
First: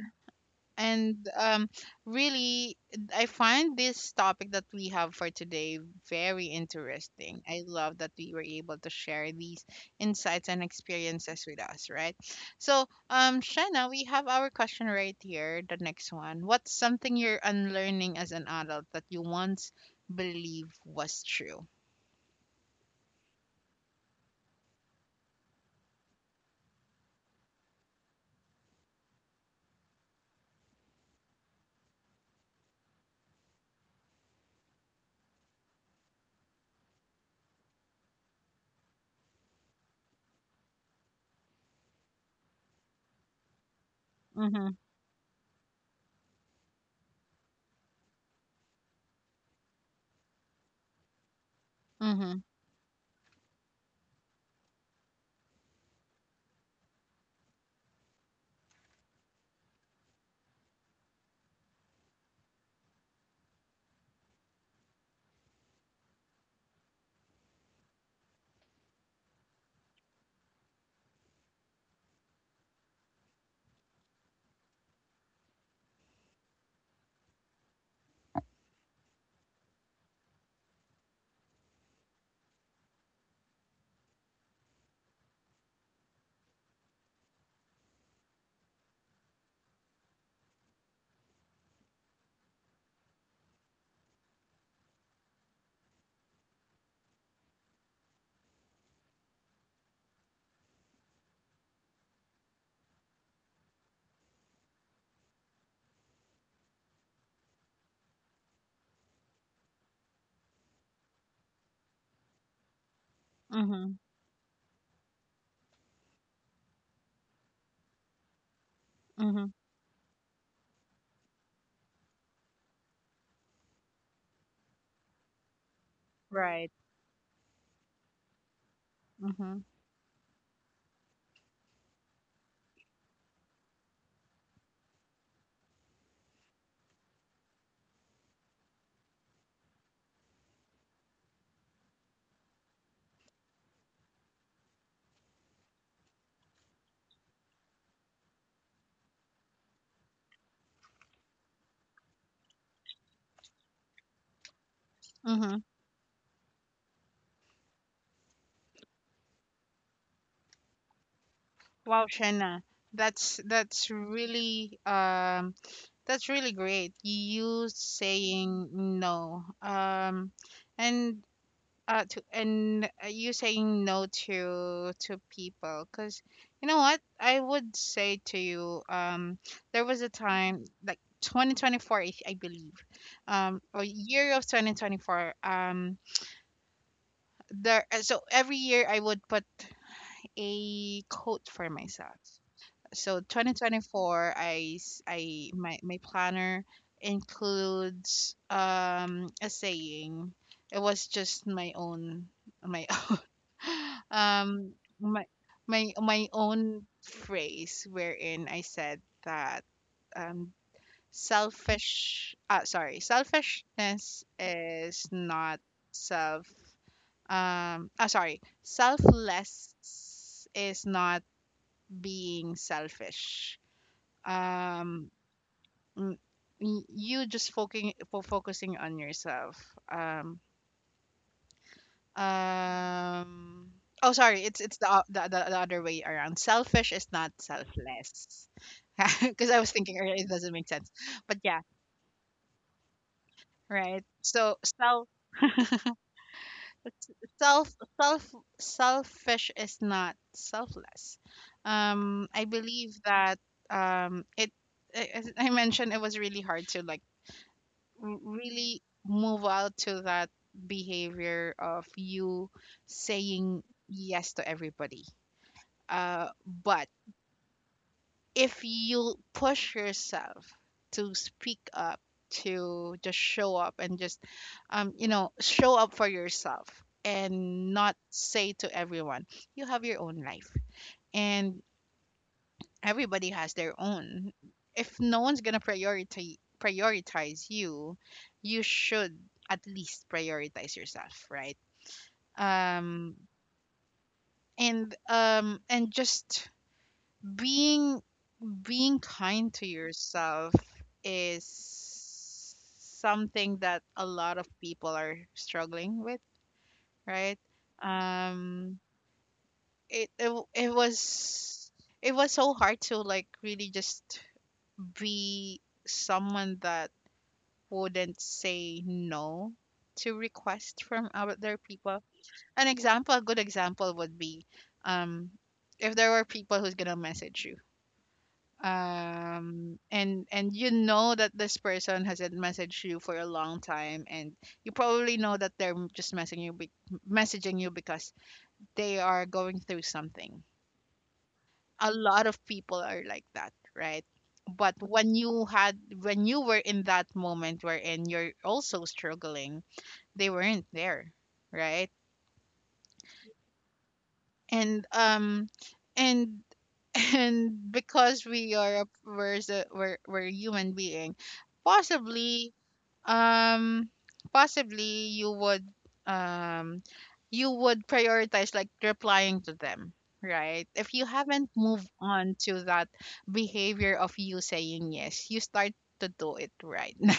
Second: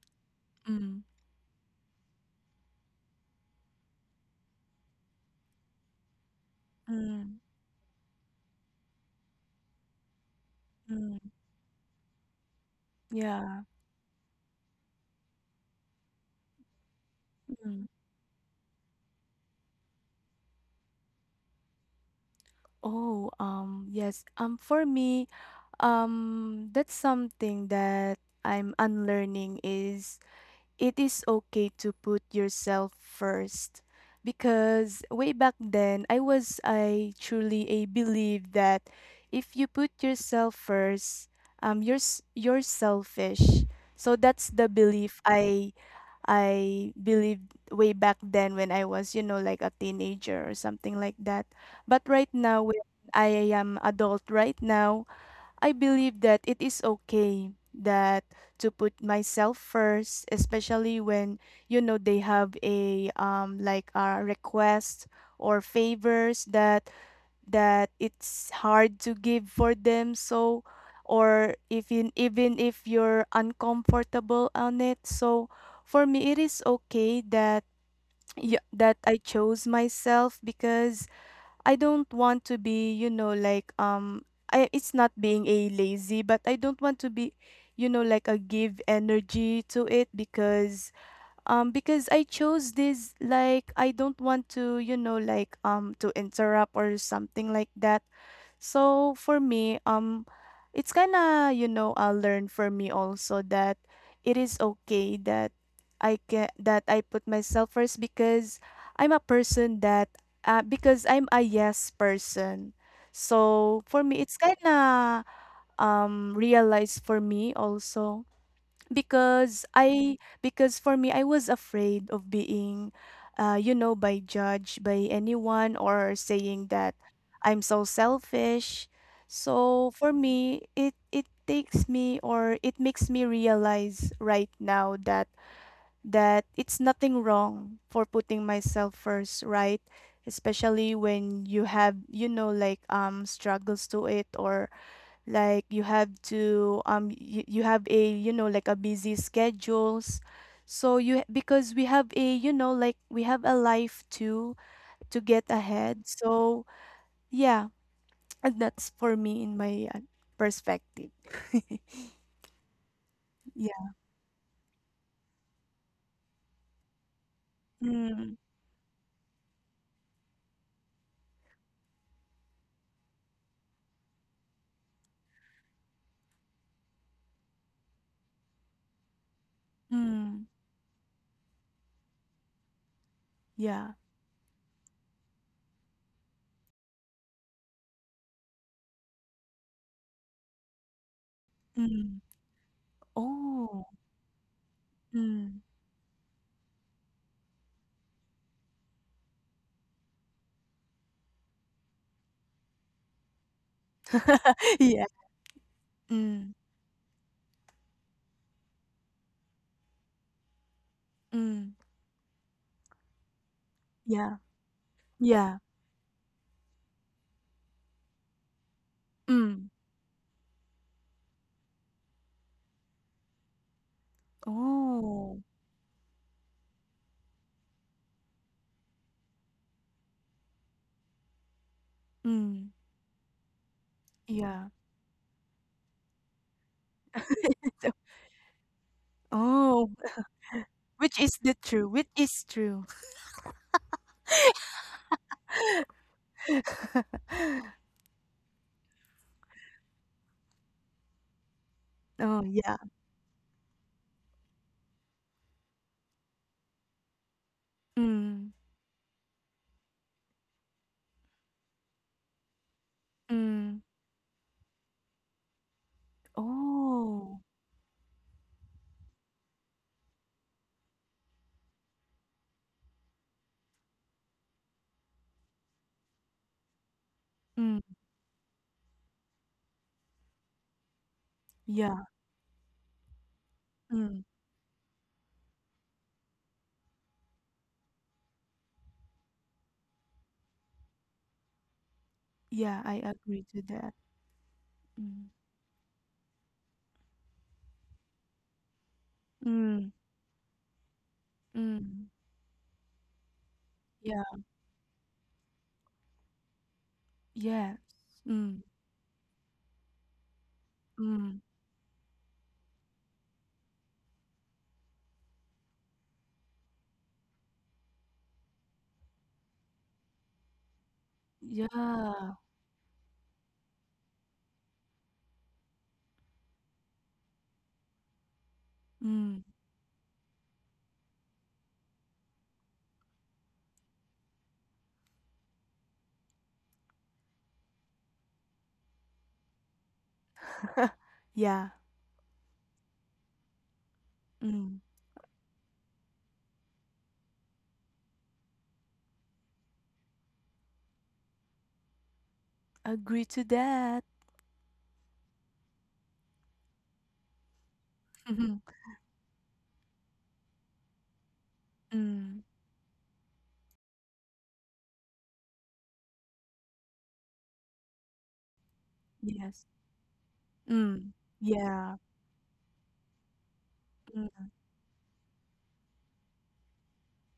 Mm. And um, really, I find this topic that we have for today very Mm. interesting. I love that we were able to share these insights and Mm. experiences with us, right? So, um, Yeah. Shanna, we have our question right here, the next one. What's something you're Mm. unlearning as an adult that you once believed was true? Oh, um, yes. Um, for me, um, that's something that I'm unlearning is it is okay to put yourself first because way back then I was I truly a believe that if you put yourself first um you're s- you're selfish so that's the Mm-hmm, belief I I believed way back then when I was you know like a teenager or something like that but right mm-hmm, now when I am adult right now I believe that it is okay that to put myself first, especially when you know they have a um like a request or favors that that it's hard to give for them. So or if in, even if you're uncomfortable on it. So for me, it is okay that yeah, that I chose myself because I don't want to be, you know, like um I it's not being a lazy, but I don't want to be, you know, like a give energy to it because um because I chose this like I don't want to, you know, like um to interrupt or something like that. So for me, um, it's kinda, you know, I learned for me also that it is okay that I can that I put myself first because I'm a person that uh, because I'm a yes person. So for mm-hmm, me, it's kinda um realized for me also mm-hmm. because I because for me I was afraid of being uh you know by judged by anyone or saying Right. that I'm so selfish. Mm-hmm, So for me it it takes me or it makes me realize right now that that it's nothing wrong for putting myself first, right? Especially when you have you know like um struggles to it or like you have to um you, you have a you know like a busy schedules so you because we have a you know like we have a life to to get mm-hmm. ahead so yeah. <tsk> And that's for me in my uh, perspective. <laughs> Wow, Shanna, that's Yeah. that's really um that's really great. You Mm, saying no, um, and uh, to and uh, you saying no to to people, because you know what I would say to you. Um, there was a mm, time like twenty twenty-four, I, I believe, um, yeah. or year of twenty twenty-four. Um, there. Uh, So every year I would put a quote for Mm. myself. So Oh. twenty twenty-four, I s- Mm. I my, my planner includes um a saying. It was just my own my <laughs> <laughs> um Yeah. my my my Mm, own phrase wherein I said that um mm, selfish uh sorry yeah. selfishness is Yeah. not self um ah sorry Mm. selfless is not being selfish. Um, Oh. n- y- you just focusing focusing on yourself. um Mm, um oh sorry yeah. it's it's the, o- the the, the other way around, selfish is not <laughs> selfless. <laughs> Because I was Oh. thinking earlier it doesn't make sense. Which is But the yeah, true, which is true. right. So self <laughs> self self selfish is not selfless. Oh, Um, I yeah. believe that um it I, I I mentioned it was really hard to like r- Mm, really move out to that behavior of you mm. saying yes to everybody. Uh, but Oh, if you push yourself to speak up, to just show up and just, um, you know, show up for yourself mm, and not say to everyone, you have your own life. And yeah, everybody has their mm. own. If no one's gonna priority prioritize you, you should at least prioritize yourself, right? Yeah, I Um, agree to that. and Mm, um and just being being kind to mm, yourself mm. is something that Yeah, a lot of people are struggling with, right? yes. Mm, Um, it it, it mm. was it was so hard to like really just be someone that wouldn't say no to requests from other people. Yeah, An example, a good example would be um, if there were people who's gonna message you, mm. um, and and you know that this person hasn't messaged you for a long time, and you probably know that they're m- just messaging you, be- messaging you because they are going through something. Yeah, A lot of people are like that, right? mm. But when you had when you were in that moment wherein you're also struggling, they weren't there, right? Agree to that. And um and <laughs> and because we <laughs> are a- we're s- we're, we're a human being, Mm, possibly um possibly you would um you would prioritize like replying yes. to them, right? If Mm, you haven't yeah. moved on to that behavior of Mm. you saying yes, you start to do it right <laughs> now.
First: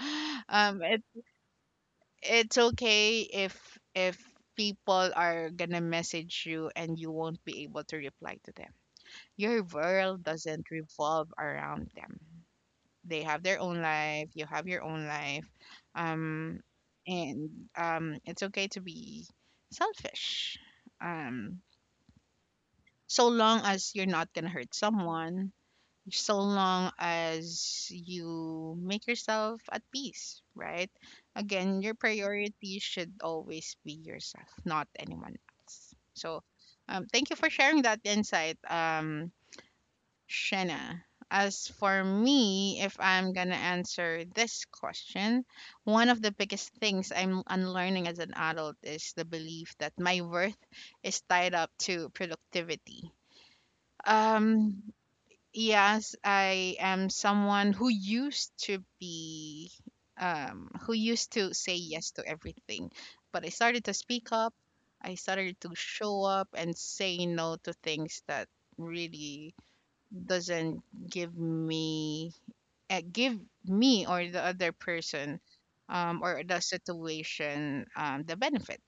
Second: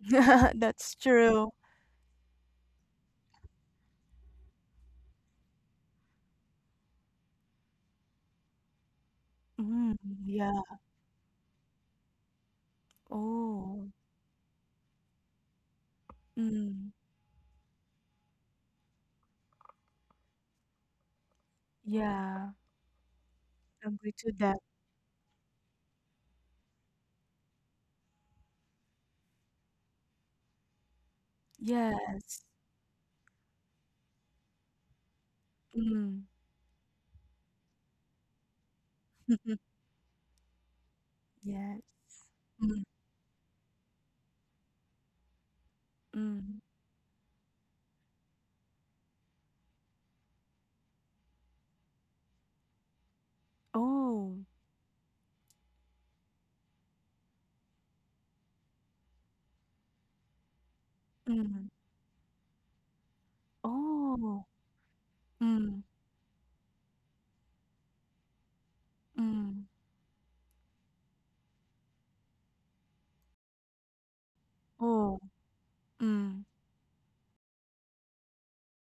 <laughs> Um, That's it true. it's okay if if people are gonna message you and you won't be able to reply to them. Your Mm, world yeah. doesn't revolve around them. They have their own Oh, life, you have your own life. Um, mm, and um, it's okay to be selfish, um, yeah. so long as you're Agree not to gonna that. hurt someone, so long as you make yourself at peace, right? Again, your Yes. priority should always be yourself, not anyone else. Mm. So um, thank you for sharing that insight um <laughs> Shanna. As Yes. for me, Mm, if I'm gonna answer this question, one of the mm. biggest things I'm unlearning as an adult is the belief that my worth is tied up to productivity. Oh. Um, yes, I am someone who used to be, um, who used to Mm. say yes to everything, but I started to speak Oh. up. I started to Mm, show up and say no to things that really mm. doesn't give me uh, give me or the other Oh. person um, or Mm. the situation um, the benefit.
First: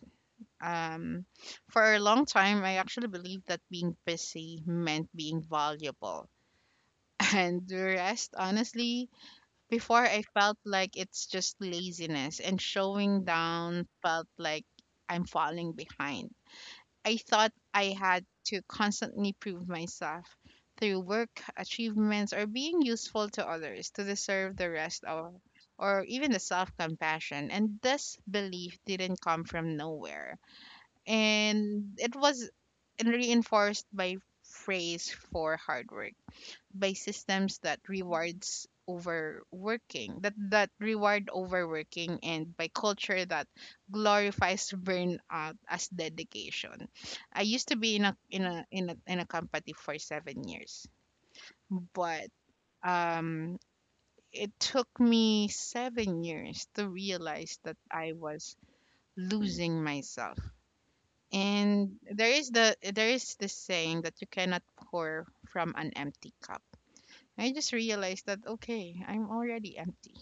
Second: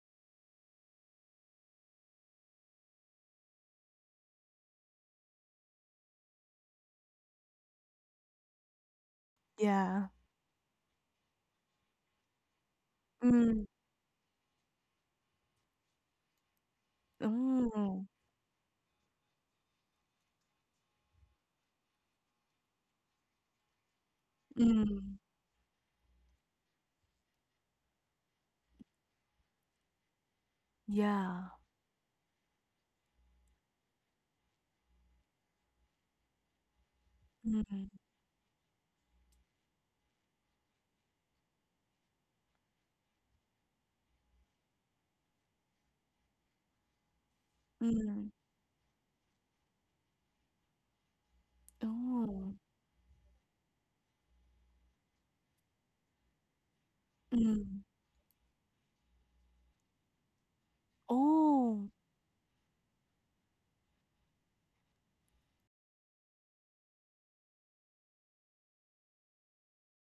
Um, for a long time I actually believed that being busy meant being valuable <laughs> and the rest honestly. Before, Yeah. I felt like it's just laziness and showing Mm. down felt like I'm falling behind. I thought I Oh. had to constantly prove myself through work, achievements, or being useful to others to deserve the rest Mm. of or even the self compassion. And this belief didn't come from nowhere. Yeah. And it was reinforced by phrase for hard work by systems that Mm, rewards overworking that that reward overworking and by culture that glorifies burnout as dedication. I used to be in a mm. in a in a, in a company for seven years, but Oh. um it took me seven years to realize that Mm. I was losing myself. Oh. And there is the there is this saying that you cannot pour from an empty cup. I just realized that, okay, I'm already empty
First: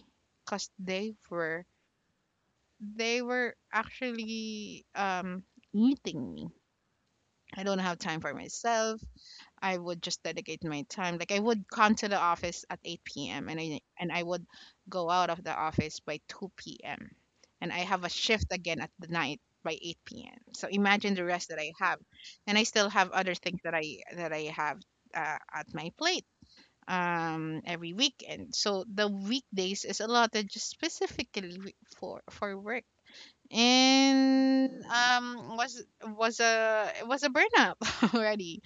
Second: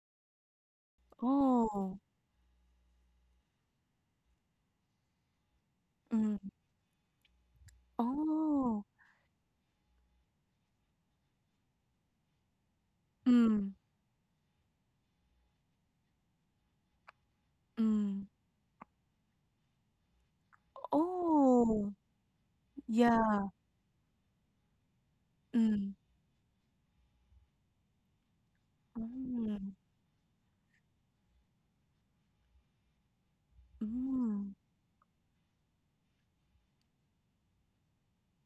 because they were Oh. they were actually um eating me. Mm. I don't have time for Oh. myself. I would just dedicate my time. Like, I would come to the office at eight p m and I Mm, and I would go out of the office by two p m, and I have a mm. shift again at the night by eight p m. So imagine the rest that I have, Oh. and I still have other Yeah. things that I that I have, uh, at my Mm. plate, um every weekend. So the weekdays Mm. is allotted just specifically wi- for for work, and Mm. um was was a it was a burnout <laughs> already.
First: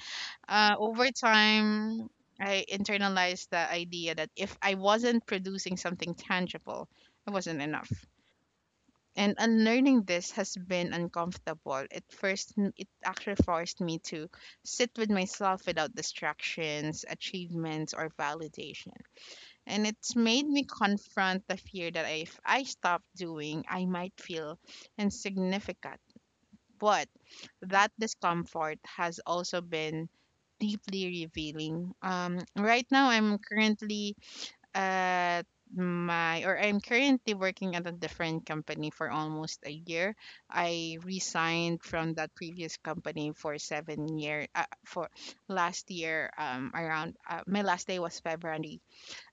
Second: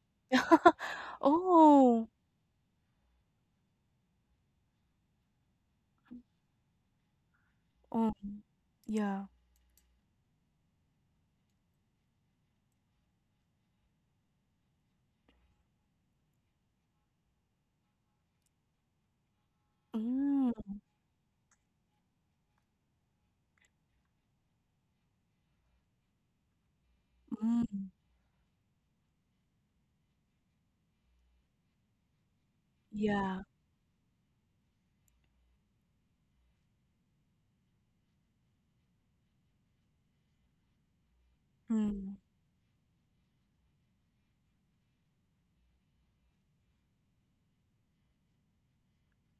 uh <laughs> Over Oh. time, I internalized the idea that if I wasn't producing something tangible, I wasn't enough. Oh yeah. And unlearning this has been uncomfortable. It first it actually forced me to sit with myself without distractions, achievements, or validation, and it's Mm, made me confront the fear that if I stop doing, I might feel insignificant. But mm, that discomfort has also been deeply revealing. Um, right now, yeah. I'm currently at my or I'm currently working at a different company for almost a year. I resigned Mm, from that previous company for seven year, uh, for last year. Um, around, uh, my last day was February,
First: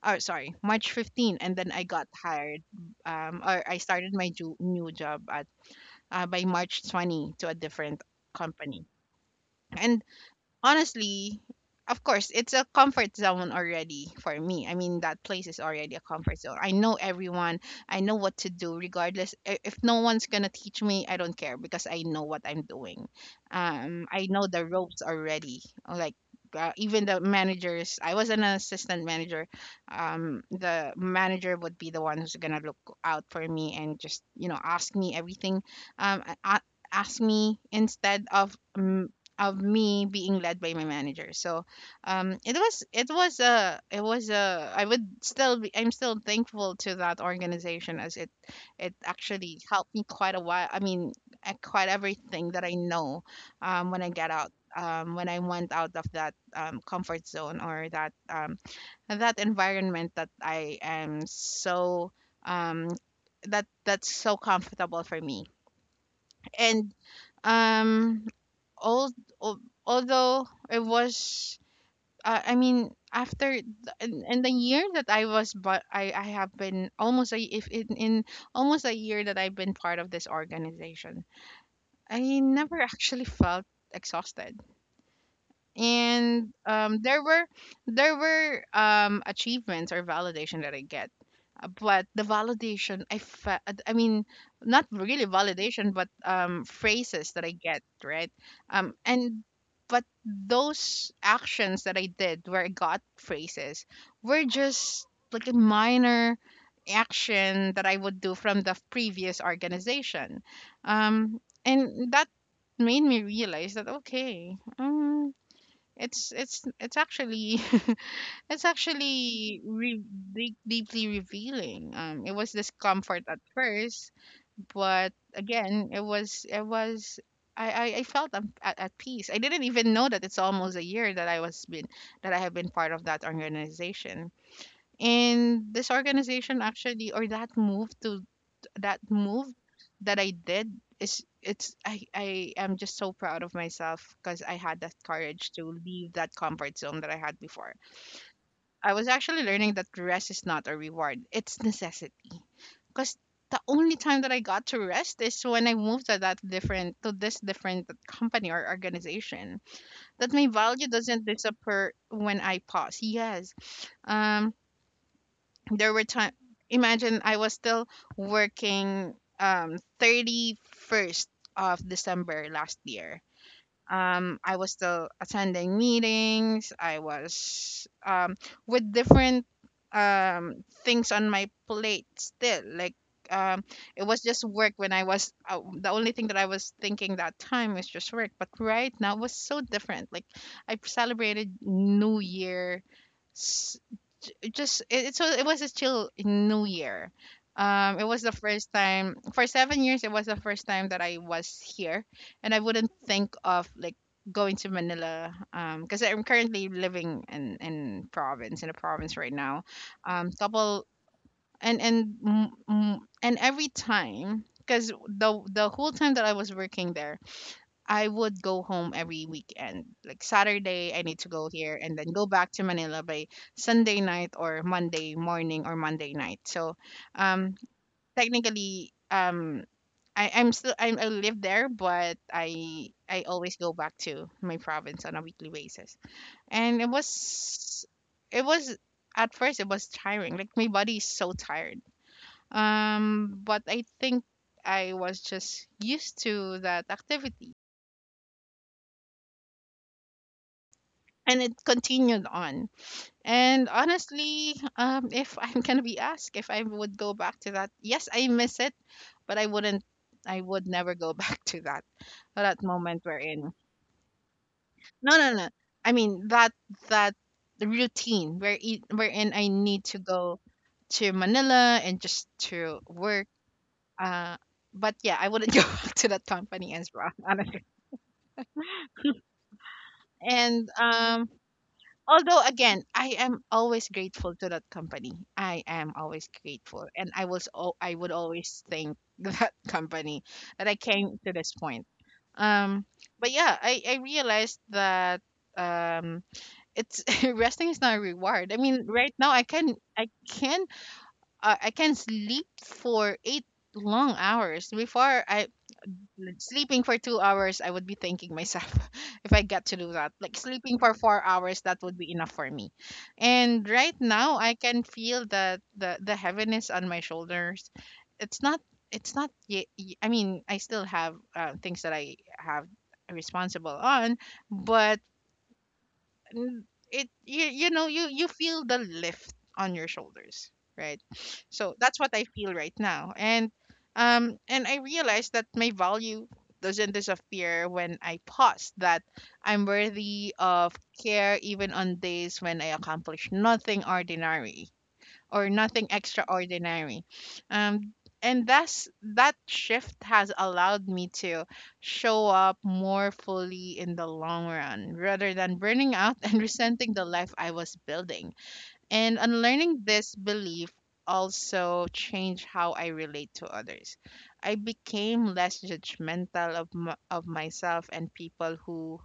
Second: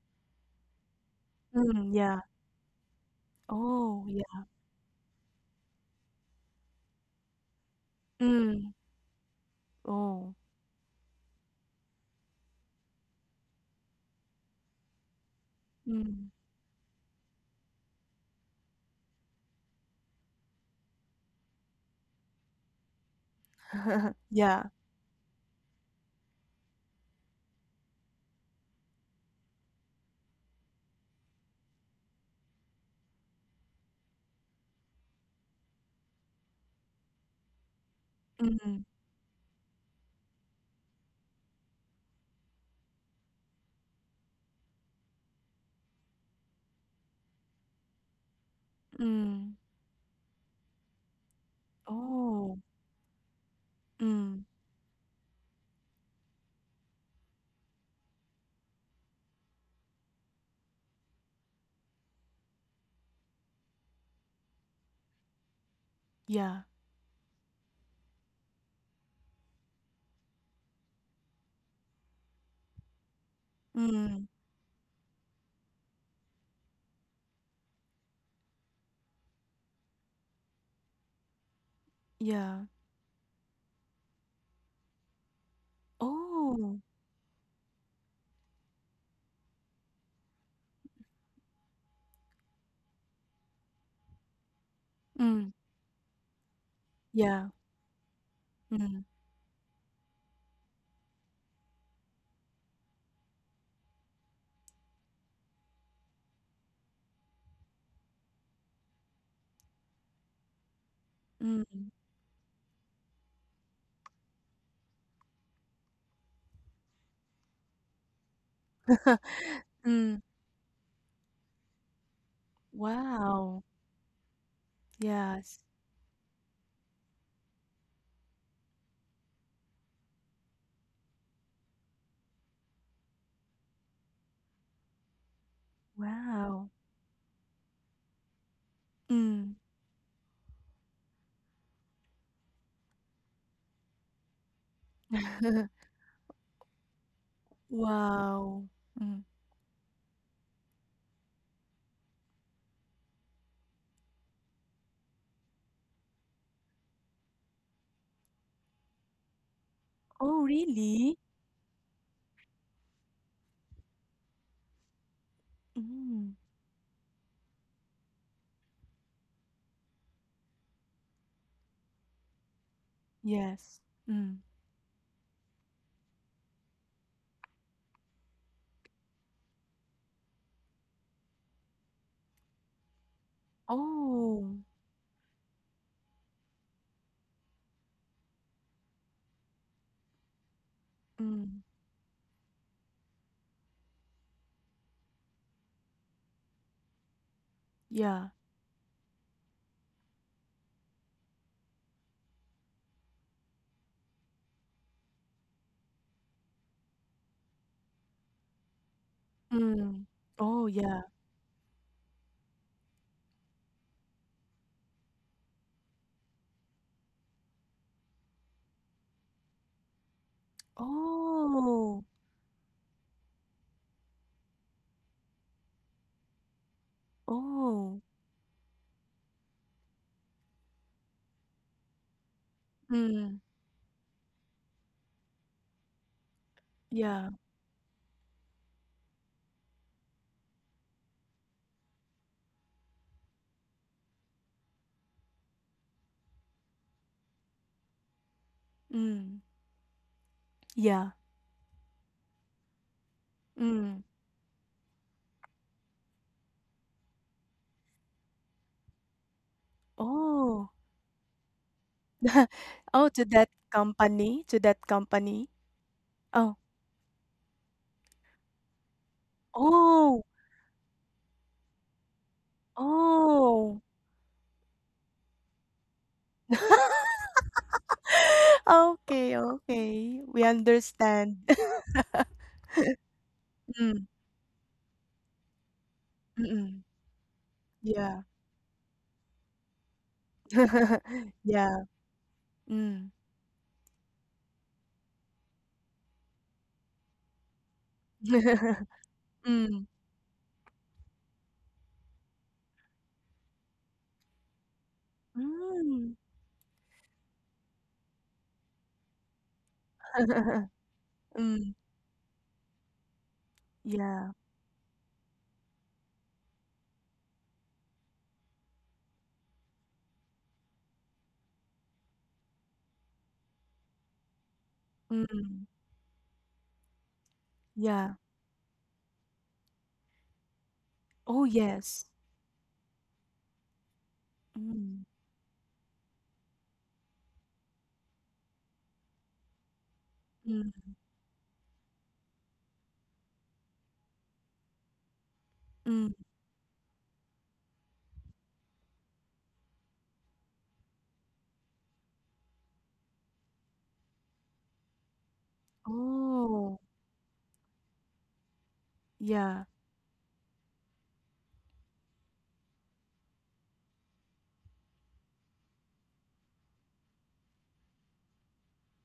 oh, sorry, march fifteen, and then I mm, got yeah. hired, um or I Oh, started my yeah. ju- new job at, uh, by march twenty to a different Mm, company. And oh, honestly, of course, it's a comfort zone already for me. I mean, that place is already a mm. comfort zone. I know everyone. I know what to do, regardless. I- If no one's gonna teach me, I don't care because I know what I'm doing. Um, <laughs> I know Yeah. the ropes already. Like. Uh, even the managers, I was an assistant manager. Um the manager would be the one who's gonna look out for me and just, you know, ask me everything, um a- a- ask me instead of Mm, mm, of me being led by my manager. So um, it was it was a it was a I would still be, I'm still thankful to that organization as it it mm. actually helped me quite a while. I mean, uh, quite everything Oh, that I know, um, when I get mm, out. Um, when I went out of that, um, comfort zone, or that, um, that environment that I am so, um, that that's so comfortable for me, yeah. and um all, although it was, uh, I mean, after th- in, Mm, in the year that I was, but I I have been almost a, if in, in almost a year that I've been part of this organization, I yeah. never actually felt exhausted. And Oh, um, there were there were, um, achievements or validation that I get. Uh, but the validation I fe- uh, I mean, not really mm, validation, but, um, phrases that yeah. I get, right, um, Mm, and but those actions that I did where I got phrases were just like a minor action that I would do from the previous organization, um, mm. and that made me realize that, okay. Um, it's it's it's actually, <laughs> it's actually <laughs> re- Mm, deep, deeply revealing. Um, it was discomfort at wow. first, but Yes. again, it was it was I I, I felt I'm at, at peace. I didn't even know that it's almost a year that I was been that I have been part of that organization. And this organization Wow. actually, or that move to that move Mm. that I did is, it's I I am just so proud of myself because I had that courage to <laughs> leave that comfort zone that I had before. Wow. I was Mm. actually learning that rest is not a reward; it's necessity. Because the only time that I got to rest is when I moved to that different to this different company or organization. That Oh, my value really? doesn't disappear when I pause. Yes, um, there were time, Mm. imagine, I was still working um thirty-first of december last year. Yes. Mm. um I was still attending meetings. I was, um with different, um things on my plate still, like, um it was just Oh, work when I was, uh, the only thing that I was thinking that time was just work. But right now it was so different, like, I celebrated mm, new year. It just it, it- so it was still new year. Um it was yeah, the first time for seven years. It was the first time that I was here, and I wouldn't think of like going to manila, um because I'm currently living in in province in a province right now. mm. um Oh, Couple. yeah. And and mm, mm, and every time, because the the whole time that I was working there, I would go home every weekend. Like Saturday, I need to go here and Oh, then go back to Manila by Sunday night or Monday morning or Monday night. So, um, oh, technically, um, I, I'm still i I live there, but I I mm, always go back to my province on a weekly basis. And it yeah, was it was at first it was tiring. Like, my body is so tired. Um, but I think I was just used to that activity, mm, yeah, and it continued on. And mm. honestly, um, if I'm gonna be asked if I would go back to that, yes, I miss it, but I wouldn't. I would Oh. never go <laughs> back to that <laughs> that moment Oh, we're to that in. company? To that No, no, no. company? I mean that, Oh, that routine where it, wherein I need to oh, go to Manila and just to work. oh. Uh, but yeah, I wouldn't <laughs> go back to that company as well, <laughs> honestly. Okay, okay. We And um, understand. <laughs> although again, I am always Mm, grateful to that company. I am always mm, grateful, and I was al- I would yeah. always thank <laughs> that company that I came to <laughs> this Yeah, point. Um, mm. but yeah, I I realized that um it's <laughs> resting is not a reward. I mean, <laughs> right now I can Mm, I can uh, I can sleep for eight long hours. Before I mm. sleeping for two hours, I would be thanking myself <laughs> if I get to do that. Like, sleeping for four hours, that <laughs> would be enough for me. And right Yeah. now, I can feel the the, the heaviness on my shoulders. It's not. It's not. ye- ye- I mean, I still have, uh, things that I have responsible on, but Mm. n- it you, you know, you Yeah. you feel the lift on your shoulders, right? Oh, So that's yes. what I feel right now. And um and I Mm. realized that my value doesn't disappear when I pause, that I'm worthy of Mm. care, even on days when I accomplish nothing ordinary or nothing Mm. extraordinary. Um, and that's, that shift has allowed me to show up more fully in the long run rather than burning out <laughs> and Oh, resenting the life I was building. And yeah. unlearning this belief also changed how I relate to others. I became less judgmental of, m- of myself and people who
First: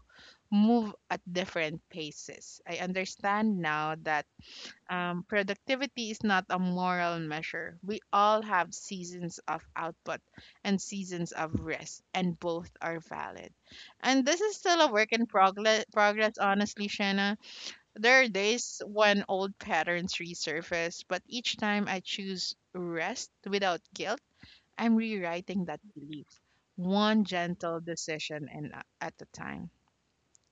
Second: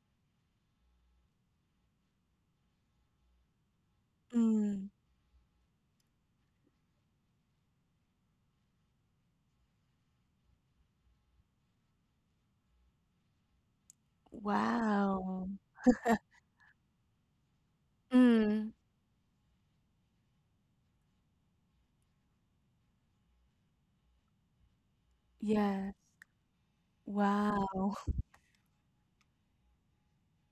move at different paces. I understand now that, Mm. um, productivity is not a moral measure. We all have seasons of output and seasons of rest, and both are valid. And this is still a work in Wow. progress, progress, honestly, Shanna. There are Mm. days when old patterns resurface, but each time I choose rest without guilt, I'm rewriting that Yes. belief, one gentle Wow. <laughs> decision and, uh, at a time.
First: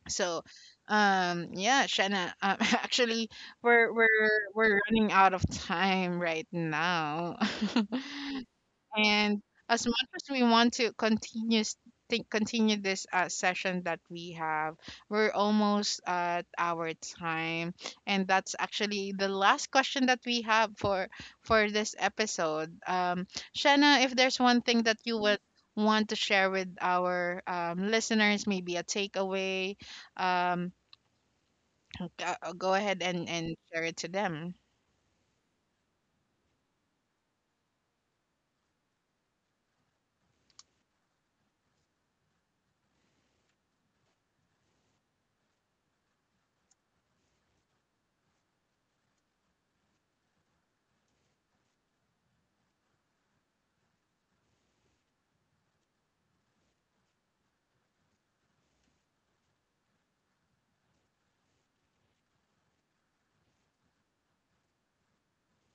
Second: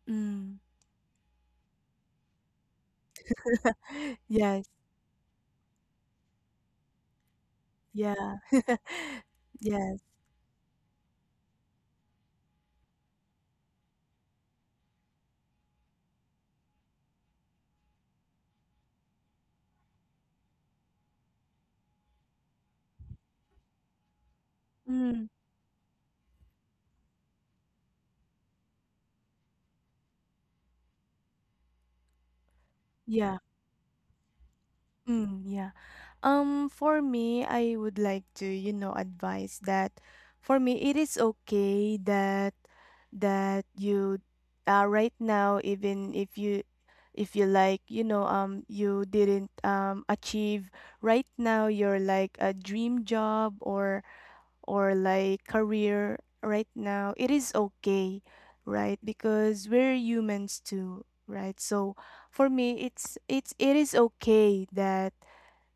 So, Mm. um, yeah, Shanna, um, <laughs> actually, we're we're Yes. we're running out of time right now. <laughs> Yeah. <laughs> And as much Yes. as we want to continue s- think continue this, uh, session that we have, we're almost at our time, and that's actually the last question that we have for for this episode. Um, Shanna, if there's one thing that you Mm. would want to share with our, um, listeners, maybe a takeaway, um, g- uh, go ahead and Yeah. and share it to them. Mm. Yeah. Um, for me, I would like to, you know, advise that for me it is okay that that you uh, right now even if you if you like, you know, um you didn't um achieve right now your like a dream job or or like career right now, it is okay, right? Because we're humans too, right? So for me it's it's it is okay that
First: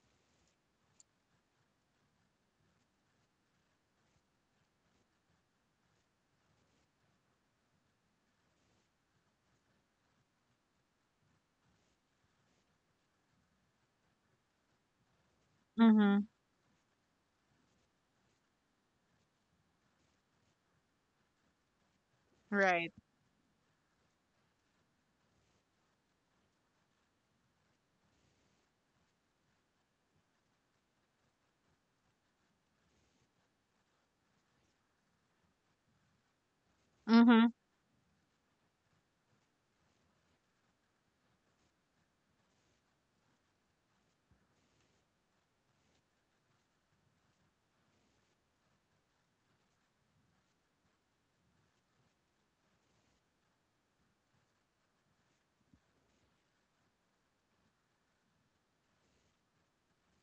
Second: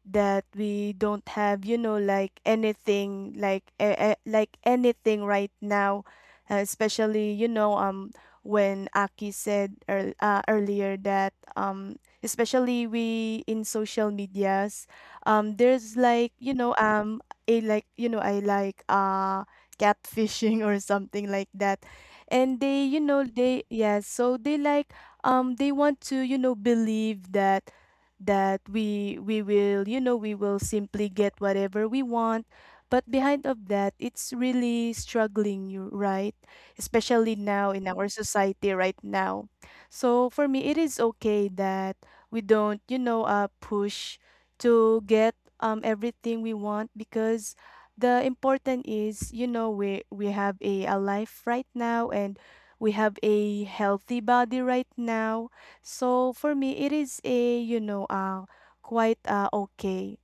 that we don't have you know like anything like uh, like anything right now uh, especially you know um when Aki said ear uh, earlier that um especially we in social medias um there's Mm-hmm. like you know um a like you know I like uh catfishing <laughs> or something like that and they Right. you know they yeah so they like um they want to you know believe that that we we will you know we will simply get whatever we want but behind of that it's really struggling you right especially Mm-hmm. now in our society right now so for me it is okay that we don't you know uh push to get um everything we want because the important is you know we we have a, a life right now and we have a healthy body right now so for me, it is a, you know, uh, quite uh, okay.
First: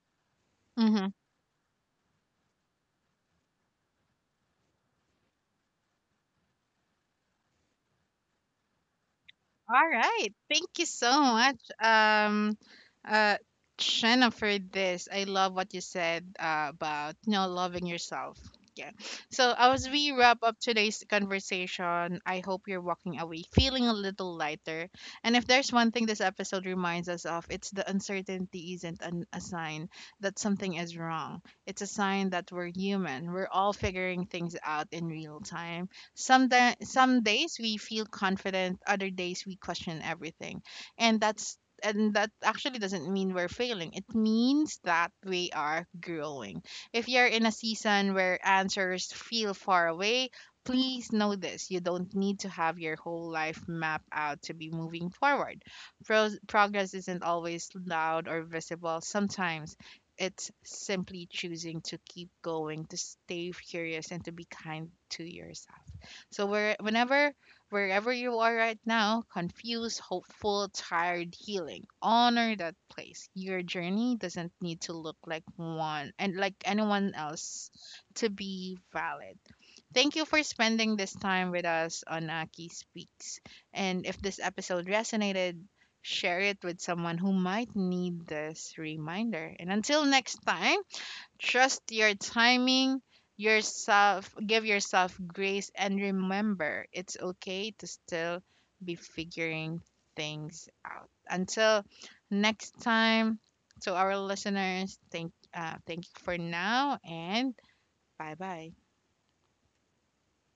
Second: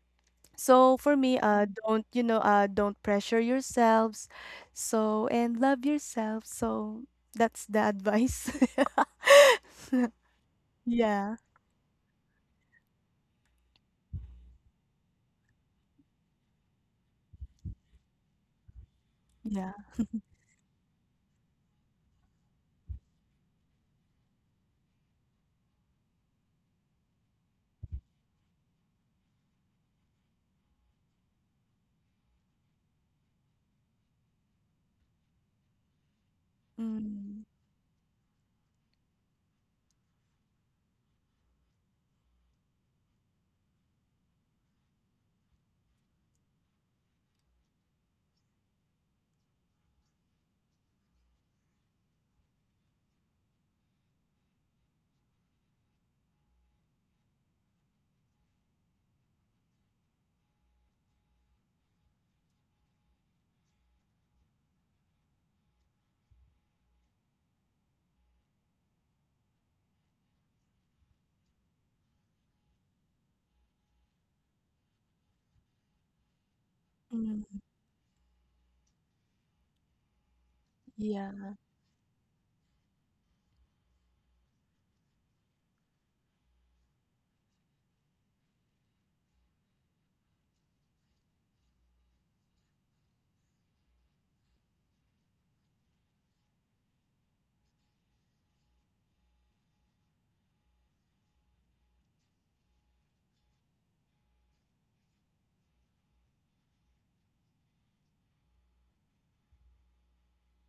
So Mm-hmm. for me, uh, don't, you know, uh, don't pressure yourselves. So, and love yourself. So that's the advice. All <laughs> right. Thank you so Yeah, much, um, uh, Shanna, for this. I love what you said, uh, about, you know, loving yourself. Yeah. So yeah. as we wrap up today's conversation, I hope you're walking away feeling a little lighter. And if there's one thing this episode reminds us of, it's the uncertainty isn't an, a sign that something is wrong. It's a sign that we're human. We're all figuring things out in real time. Some da- some Mm, days we feel confident, other days we question everything, and that's and that actually doesn't mean we're failing. It means that we are growing. If you're in a season where answers feel far away, please know this: you don't need to have your whole life mapped out to be moving forward. Pro- progress isn't always loud or visible. Sometimes it's simply choosing to keep going, to stay curious, and to be kind to yourself. So where whenever wherever you are right now, confused, hopeful, tired, healing, honor that place. Your journey doesn't need to look like one and like anyone mm, else to be valid. Thank you for spending this time yeah. with us on Aki Speaks. And if this episode resonated, share it with someone who might need this reminder. And until next time, trust your timing, yourself, give yourself grace, and remember it's okay to still be figuring things out. Until next time, to our listeners, thank, uh, thank you for now, and bye bye.